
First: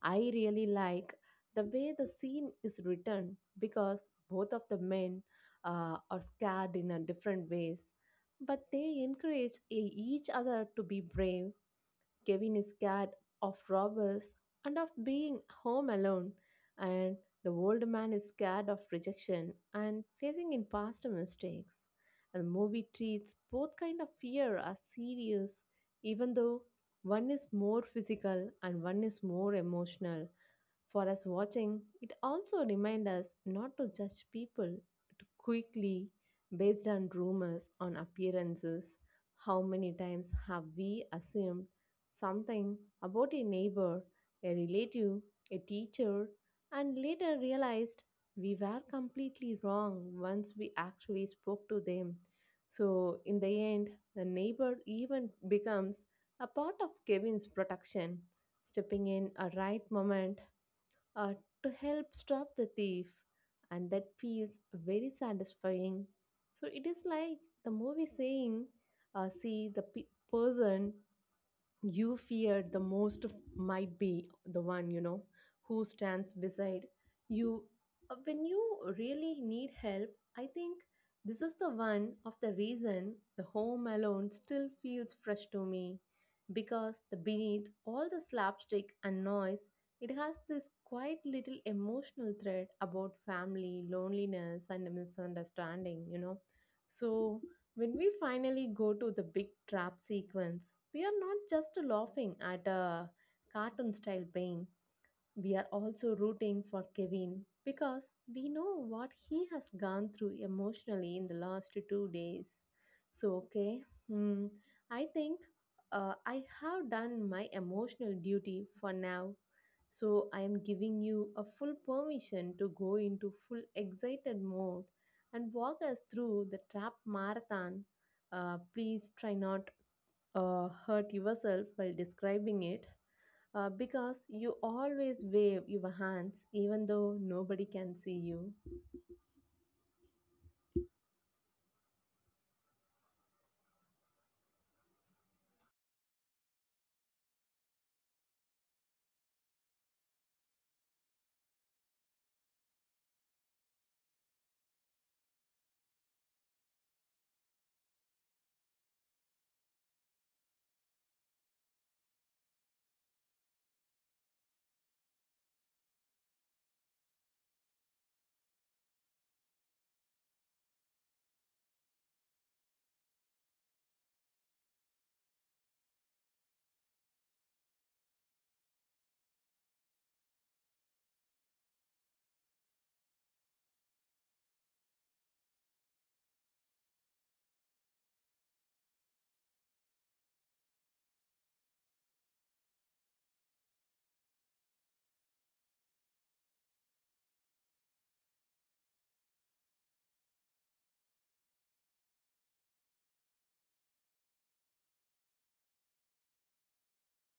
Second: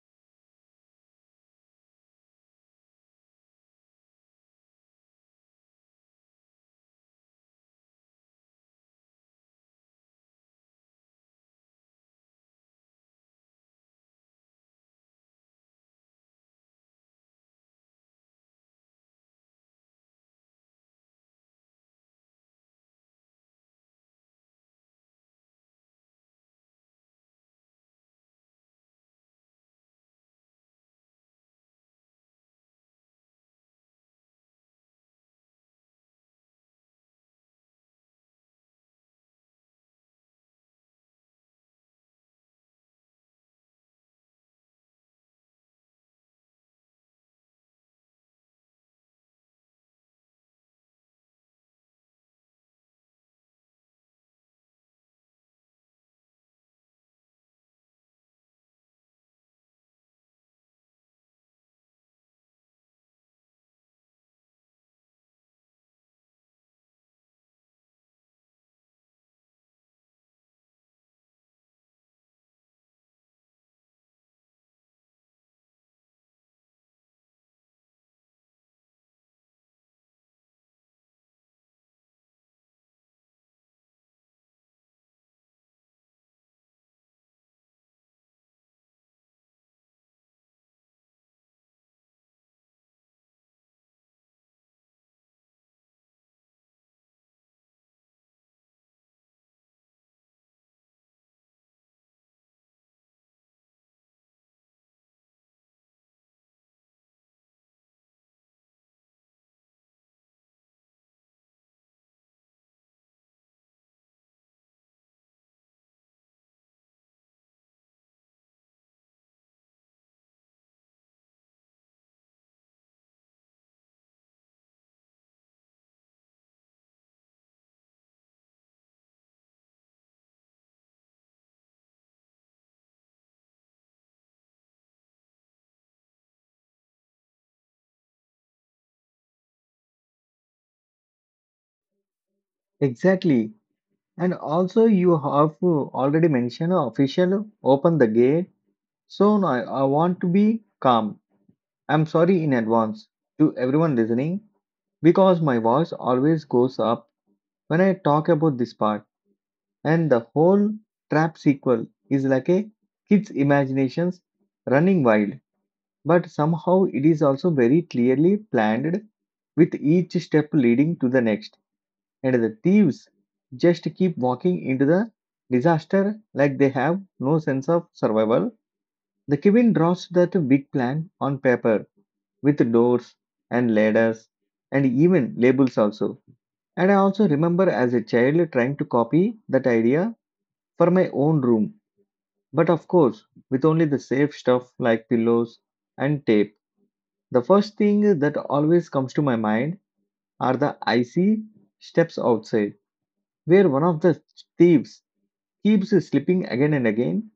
B: I really like the way the scene is written because both of the men are scared in a different ways, but they encourage each other to be brave. Kevin is scared of robbers and of being home alone, and the old man is scared of rejection and facing in past mistakes. And the movie treats both kind of fear as serious, even though one is more physical and one is more emotional. For us watching, it also reminds us not to judge people too quickly based on rumors, on appearances. How many times have we assumed something about a neighbor, a relative, a teacher, and later realized we were completely wrong once we actually spoke to them? So, in the end, the neighbor even becomes a part of Kevin's protection, stepping in a right moment uh, to help stop the thief, and that feels very satisfying. So it is like the movie saying, "See the person you feared the most might be the one you know who stands beside you. When you really need help." I think this is the one of the reason the Home Alone still feels fresh to me, because the beneath all the slapstick and noise it has this quite little emotional thread about family loneliness and misunderstanding, you know. So when we finally go to the big trap sequence, we are not just laughing at a cartoon style pain, we are also rooting for Kevin because we know what he has gone through emotionally in the last two days. So, okay, hmm, I think I have done my emotional duty for now. So, I am giving you a full permission to go into full excited mode and walk us through the trap marathon. Please try not hurt yourself while describing it, because you always wave your hands even though nobody can see you.
A: Exactly. And also, you have already mentioned official open the gate. So now I want to be calm. I'm sorry in advance to everyone listening because my voice always goes up when I talk about this part. And the whole trap sequel is like a kid's imaginations running wild. But somehow it is also very clearly planned with each step leading to the next and the thieves just keep walking into the disaster like they have no sense of survival. The Kevin draws that big plan on paper with doors and ladders and even labels also. And I also remember as a child trying to copy that idea for my own room, but of course, with only the safe stuff like pillows and tape. The first thing that always comes to my mind are the icy steps outside, where one of the thieves keeps slipping again and again,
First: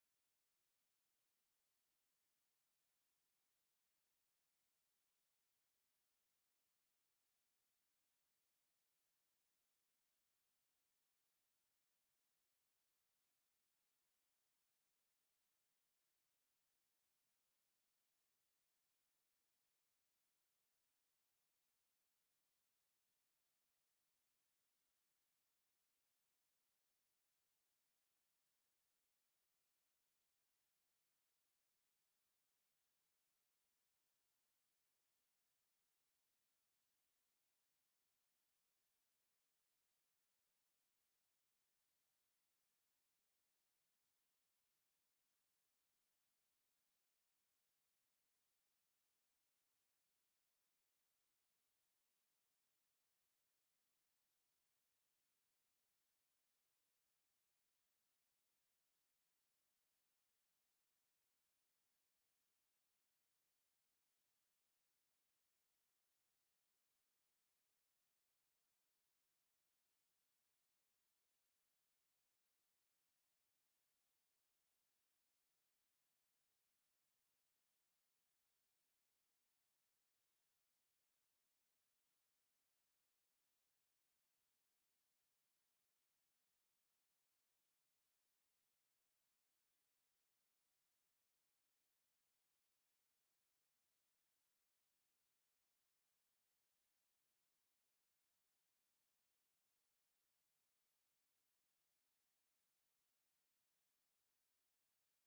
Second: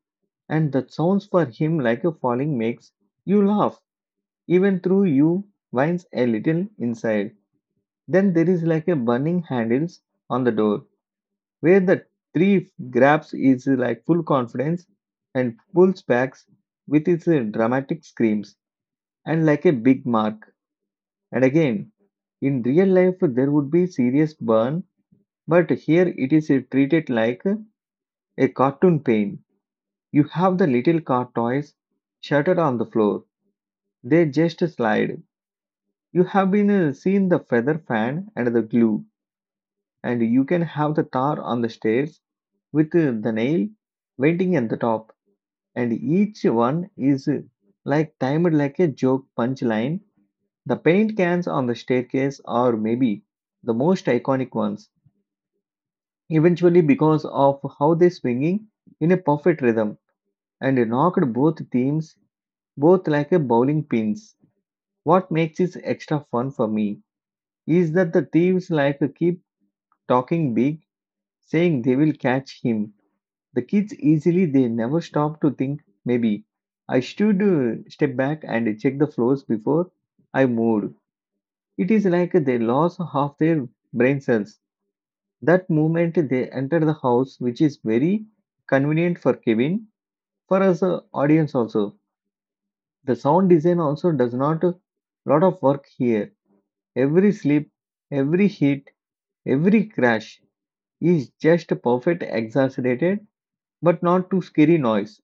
A: and the sounds for him like a falling makes you laugh, even through you whines a little inside. Then there is like a burning handles on the door, where the three grabs is like full confidence and pulls back with its dramatic screams and like a big mark. And again, in real life there would be serious burn, but here it is treated like a cartoon pain. You have the little car toys shattered on the floor. They just slide. You have been seen the feather fan and the glue, and you can have the tar on the stairs with the nail waiting at the top. And each one is like timed like a joke punchline. The paint cans on the staircase are maybe the most iconic ones, eventually because of how they swinging in a perfect rhythm and knocked both teams both like a bowling pins. What makes it extra fun for me is that the thieves like to keep talking big, saying they will catch him. The kids easily they never stop to think maybe I should step back and check the floors before I moved. It is like they lost half their brain cells. That moment they enter the house, which is very convenient for Kevin, for us audience also. The sound design also does not a lot of work here. Every slip, every hit, every crash is just a perfect exaggerated but not too scary noise.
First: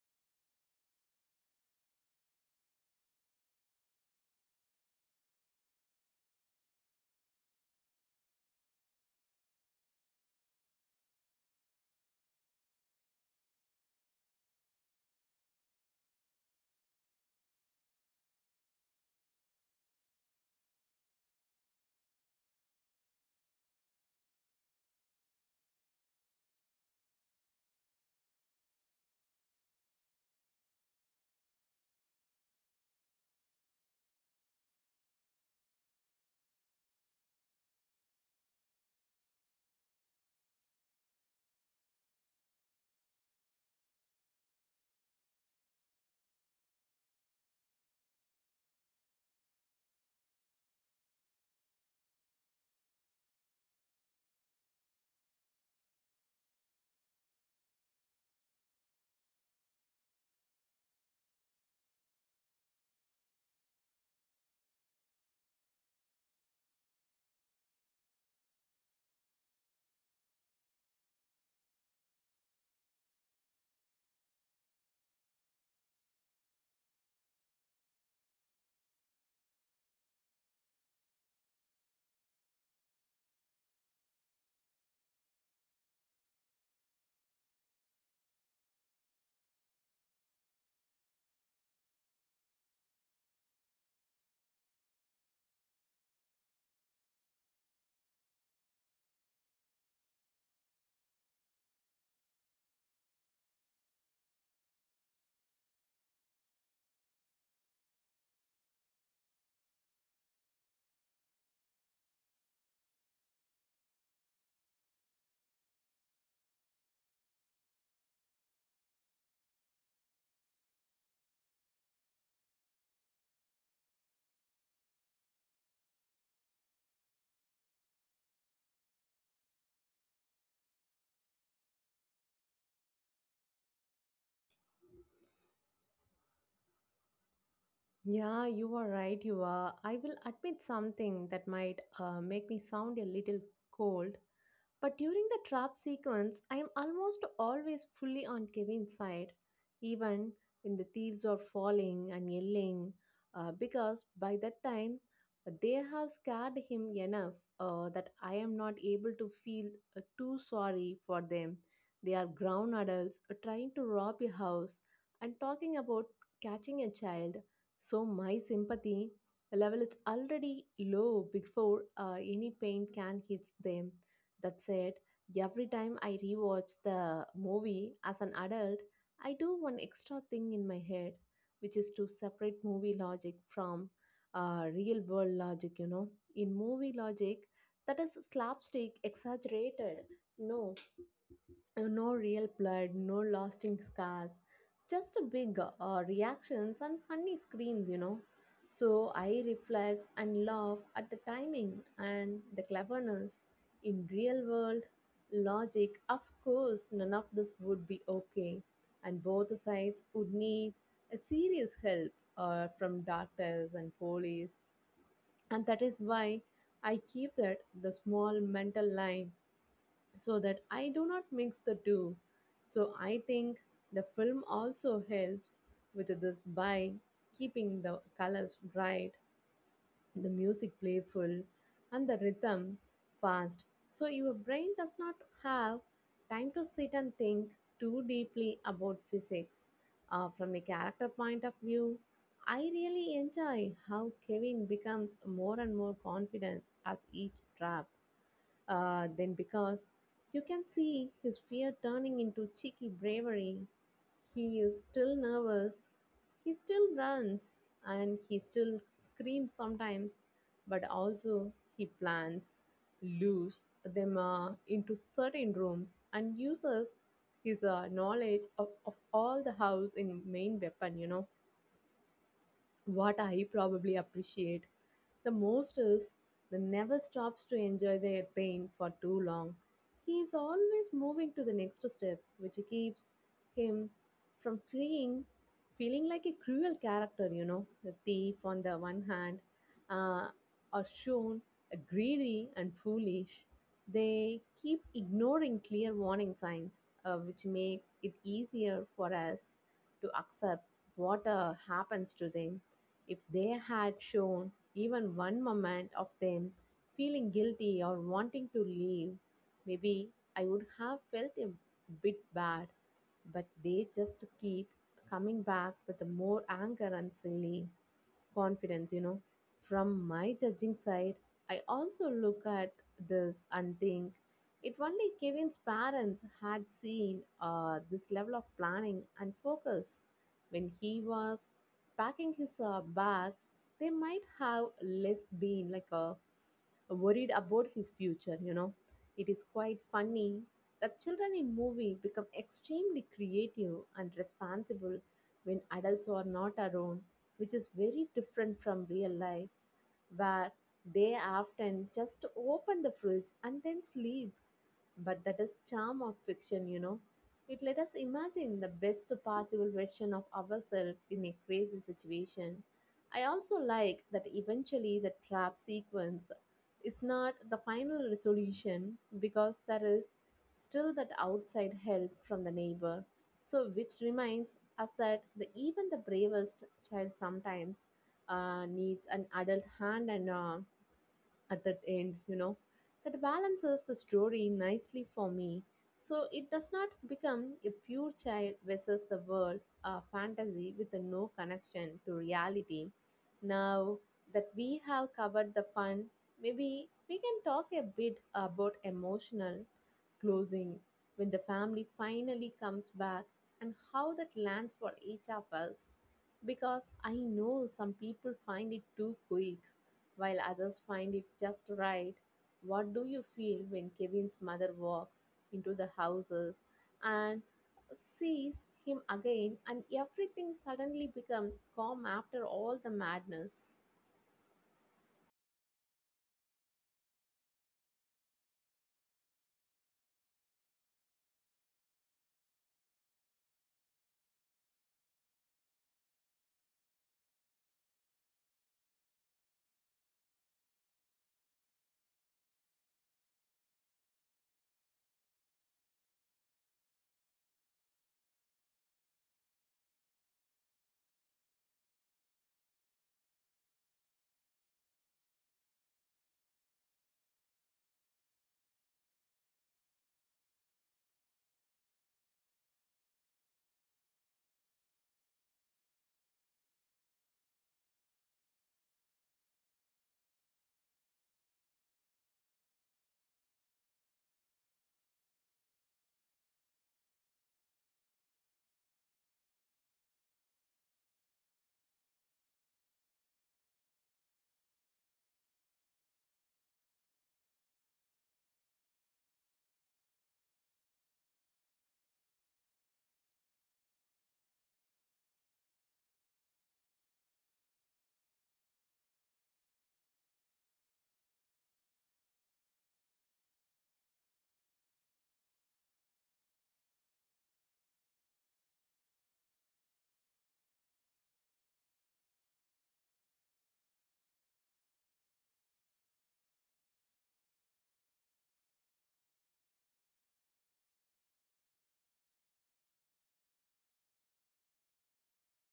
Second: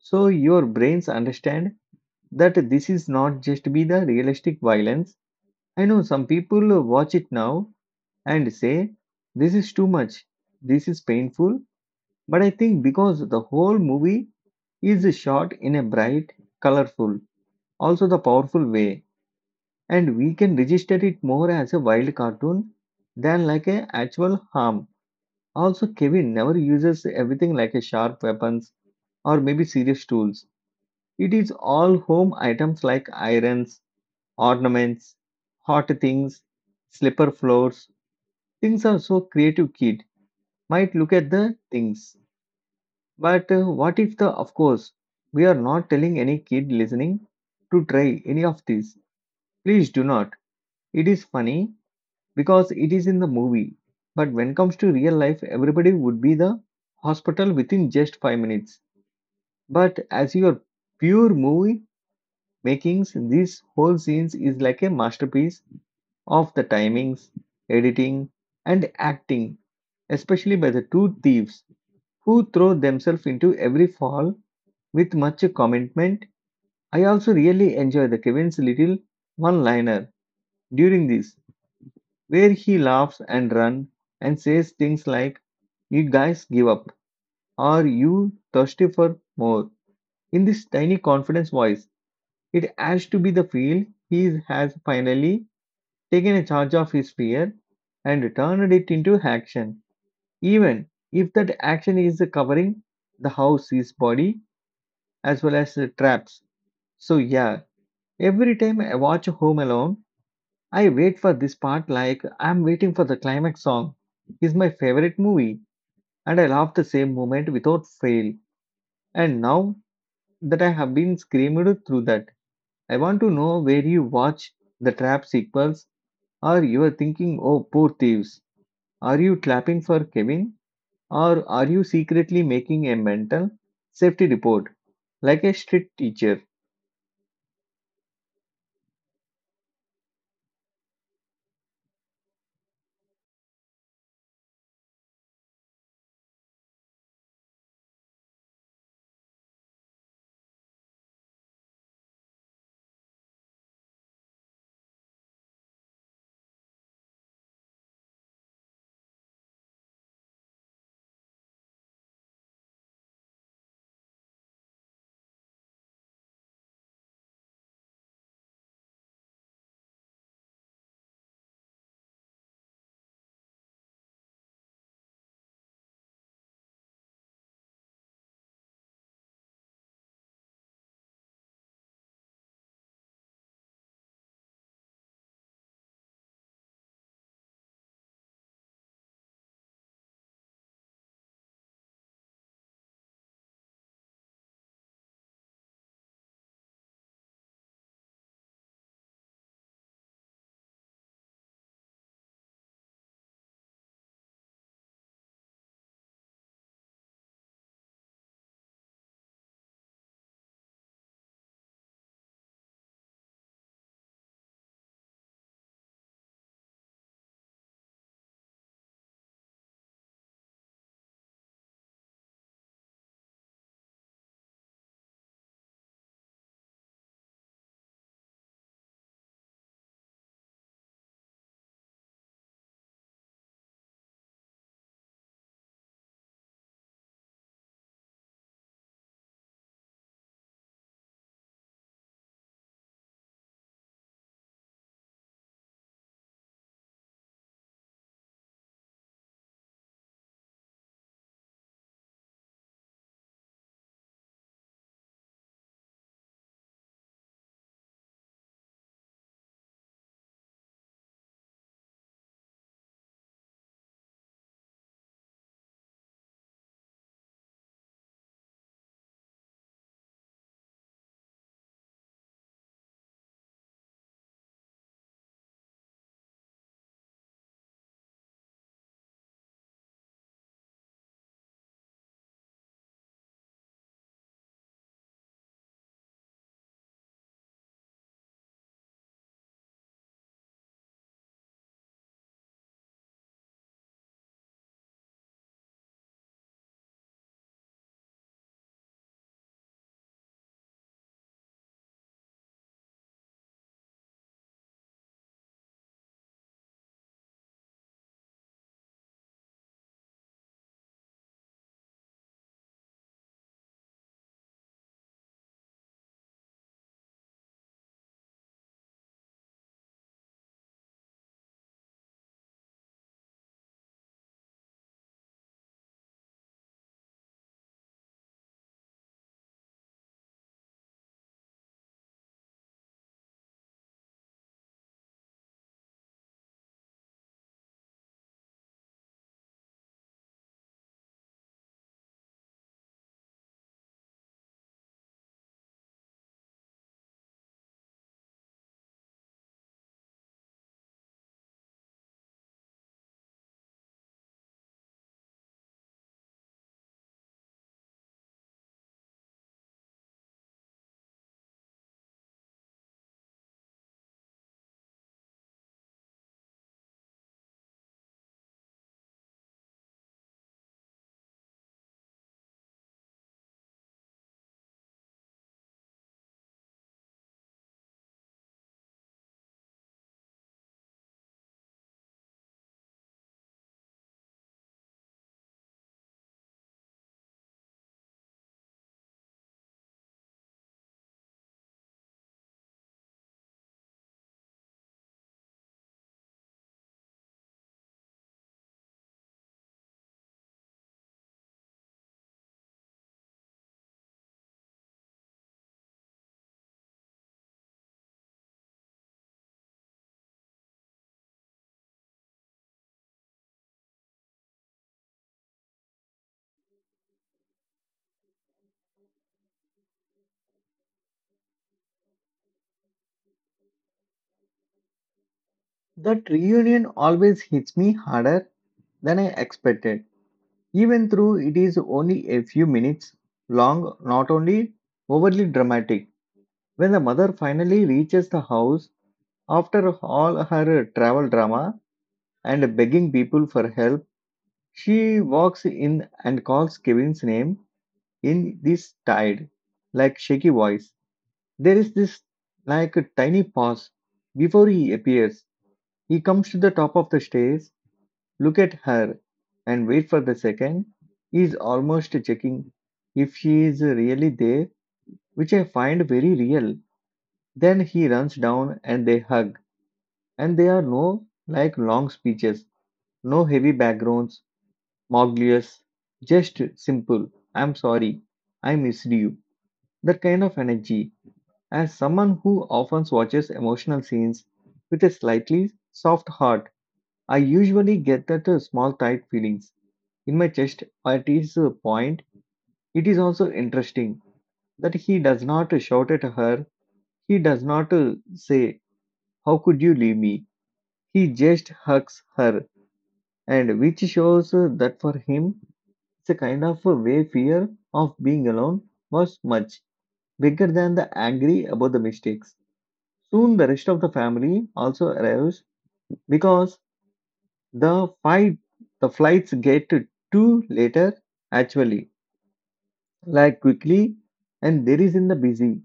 A: So your brains understand that this is not just be the realistic violence. I know some people watch it now and say this is too much. This is painful, but I think because the whole movie is shot in a bright, colorful, also the powerful way and we can register it more as a wild cartoon than like a actual harm. Also, Kevin never uses everything like a sharp weapons or maybe serious tools. It is all home items like irons, ornaments, hot things, slipper floors. Things are so creative kid might look at the things. But what if the of course we are not telling any kid listening to try any of these. Please do not. It is funny because it is in the movie. But when comes to real life everybody would be the hospital within just 5 minutes. But as your pure movie makings, this whole scenes is like a masterpiece of the timings, editing, and acting, especially by the two thieves who throw themselves into every fall with much commitment. I also really enjoy the Kevin's little one-liner during this, where he laughs and runs and says things like "You guys give up," or "You thirsty for more," in this tiny confidence voice. It has to be the feel he has finally taken a charge of his fear and turned it into action, even if that action is covering the house, his body, as well as the traps. So, yeah, every time I watch Home Alone, I wait for this part like I'm waiting for the climax song. It's my favorite movie, and I love the same moment without fail. And now that I have been screamed through that, I want to know where you watch the trap sequels. Or you are thinking, oh, poor thieves, are you clapping for Kevin? Or are you secretly making a mental safety report like a strict teacher?
B: Yeah, you are right, you are. I will admit something that might make me sound a little cold. But during the trap sequence, I am almost always fully on Kevin's side, even when the thieves are falling and yelling, because by that time they have scared him enough that I am not able to feel too sorry for them. They are grown adults trying to rob a house and talking about catching a child, so my sympathy level is already low before any pain can hit them. That said, every time I rewatch the movie as an adult, I do one extra thing in my head, which is to separate movie logic from real world logic, you know. In movie logic, that is slapstick, exaggerated, no no real blood, no lasting scars, just a big reactions and funny screams, you know. So I reflect and laugh at the timing and the cleverness. In real world logic, of course, none of this would be okay, and both sides would need a serious help from doctors and police, and that is why I keep that the small mental line so that I do not mix the two. So I think the film also helps with this by keeping the colors bright, the music playful, and the rhythm fast. So your brain does not have time to sit and think too deeply about physics. From a character point of view, I really enjoy how Kevin becomes more and more confident as each trap then, because you can see his fear turning into cheeky bravery. He is still nervous, he still runs, and he still screams sometimes, but also he plans, lures them into certain rooms, and uses his knowledge of all the house in main weapon, you know. What I probably appreciate the most is the never stops to enjoy their pain for too long. He is always moving to the next step, which keeps him from freeing, feeling like a cruel character, you know. The thief on the one hand, uh, are shown greedy and foolish. They keep ignoring clear warning signs, which makes it easier for us to accept what happens to them. If they had shown even one moment of them feeling guilty or wanting to leave, maybe I would have felt a bit bad. But they just keep coming back with more anger and silly confidence, you know. From my judging side, I also look at this and think, if only Kevin's parents had seen this level of planning and focus when he was packing his bag, they might have less been like a worried about his future, you know. It is quite funny that children in movie become extremely creative and responsible when adults are not around, which is very different from real life, where they often just open the fridge and then sleep, but that is charm of fiction, you know. It let us imagine the best possible version of ourselves in a crazy situation. I also like that eventually the trap sequence is not the final resolution because there is still that outside help from the neighbor. So, which reminds us that even the bravest child sometimes needs an adult hand and at that end, you know, that balances the story nicely for me. So it does not become a pure child versus the world fantasy with a no connection to reality. Now that we have covered the fun, maybe we can talk a bit about emotional closing, when the family finally comes back, and how that lands for each of us. Because I know some people find it too quick, while others find it just right. What do you feel when Kevin's mother walks into the houses and sees him again, and everything suddenly becomes calm after all the madness?
A: That reunion always hits me harder than I expected, even though it is only a few minutes long, not only overly dramatic. When the mother finally reaches the house after all her travel drama and begging people for help, she walks in and calls Kevin's name in this tired, like shaky voice. There is this like a tiny pause before he appears. He comes to the top of the stairs, look at her, and wait for the second. He is almost checking if she is really there, which I find very real. Then he runs down and they hug, and there are no like long speeches, no heavy backgrounds, moglius, just simple. I'm sorry, I missed you. That kind of energy. As someone who often watches emotional scenes with a slightly soft heart, I usually get that small tight feelings in my chest at this point. It is also interesting that he does not shout at her. He does not say, how could you leave me? He just hugs her, and which shows that for him, it's a kind of a way fear of being alone was much bigger than the angry about the mistakes. Soon the rest of the family also arrives because the fight the flights get too later actually like quickly, and there is in the busy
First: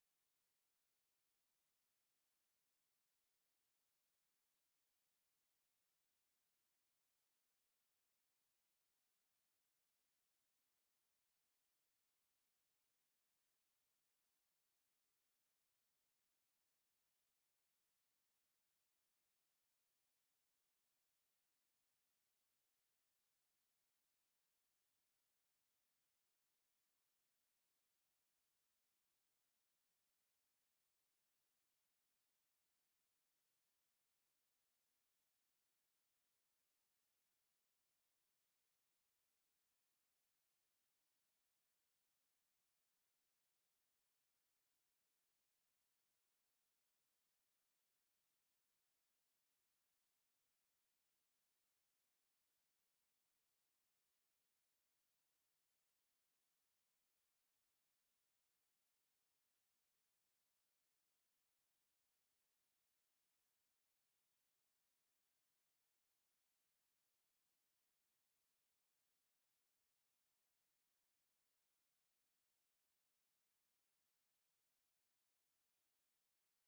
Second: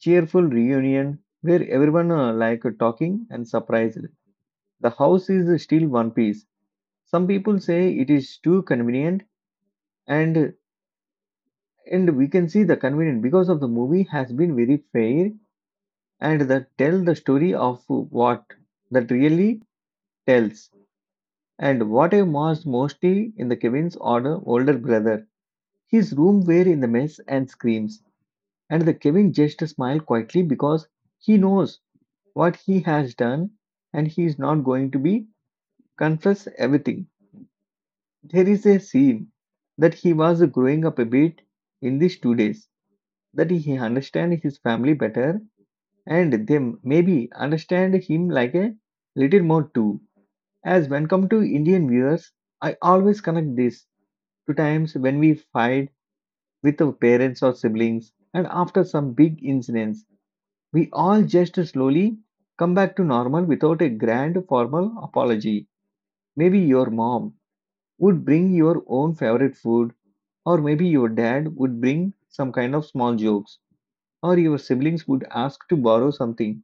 A: cheerful reunion where everyone talking and surprised, the house is still one piece. Some people say it is too convenient, and and we can see the convenient because of the movie has been very fair and that really tells. And what I was mostly in the Kevin's order older brother, his room were in the mess and screams, and the Kevin just smiled quietly because he knows what he has done and he is not going to be confess everything. There is a scene that he was growing up a bit in these 2 days, that he understand his family better and they maybe understand him like a little more too. As when come to Indian viewers, I always connect this to times when we fight with our parents or siblings, and after some big incidents, we all just slowly come back to normal without a grand formal apology. Maybe your mom would bring your own favorite food, or maybe your dad would bring some kind of small jokes, or your siblings would ask to borrow something.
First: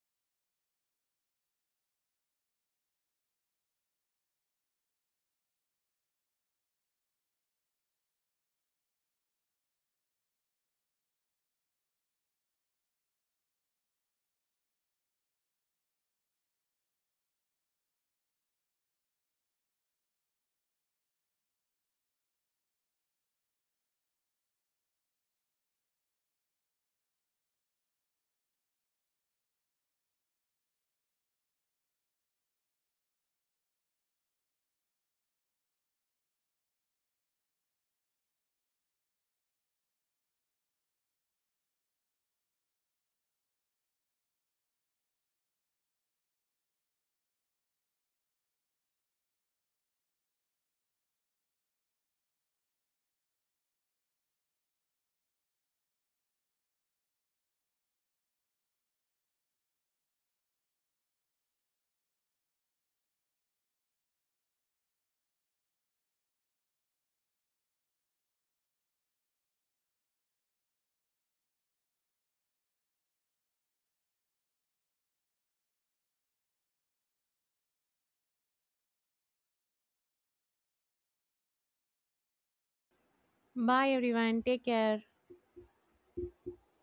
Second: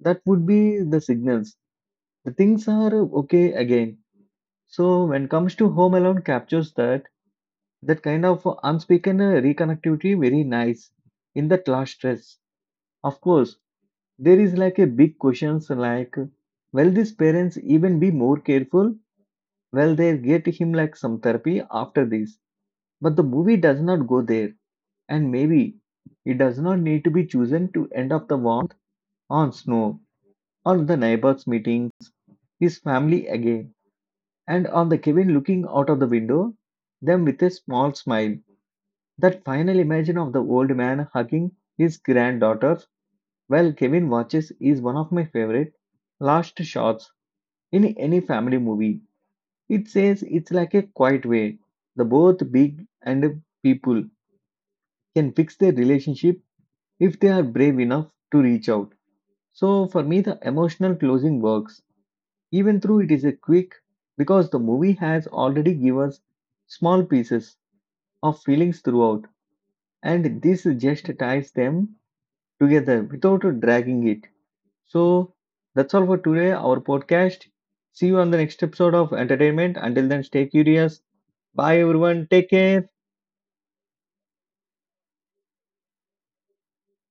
A: That would be the signals. The things are okay again. So when comes to Home Alone captures that kind of unspoken reconnectivity very nice in that last stress. Of course, there is like a big questions like will these parents even be more careful? Well, they get him like some therapy after this. But the movie does not go there, and maybe it does not need to be chosen to end up the warmth on snow or the neighbors meeting his family again, and on the Kevin looking out of the window, them with a small smile. That final image of the old man hugging his granddaughter, well, Kevin Watches is one of my favorite last shots in any family movie. It says it's like a quiet way. The both big and people can fix their relationship if they are brave enough to reach out. So for me, the emotional closing works, even though it is a quick, because the movie has already given us small pieces of feelings throughout, and this just ties them together without dragging it. So that's all for today, our podcast. See you on the next episode of Entertainment. Until then, stay curious. Bye, everyone. Take care.
B: Bye, everyone. Take care.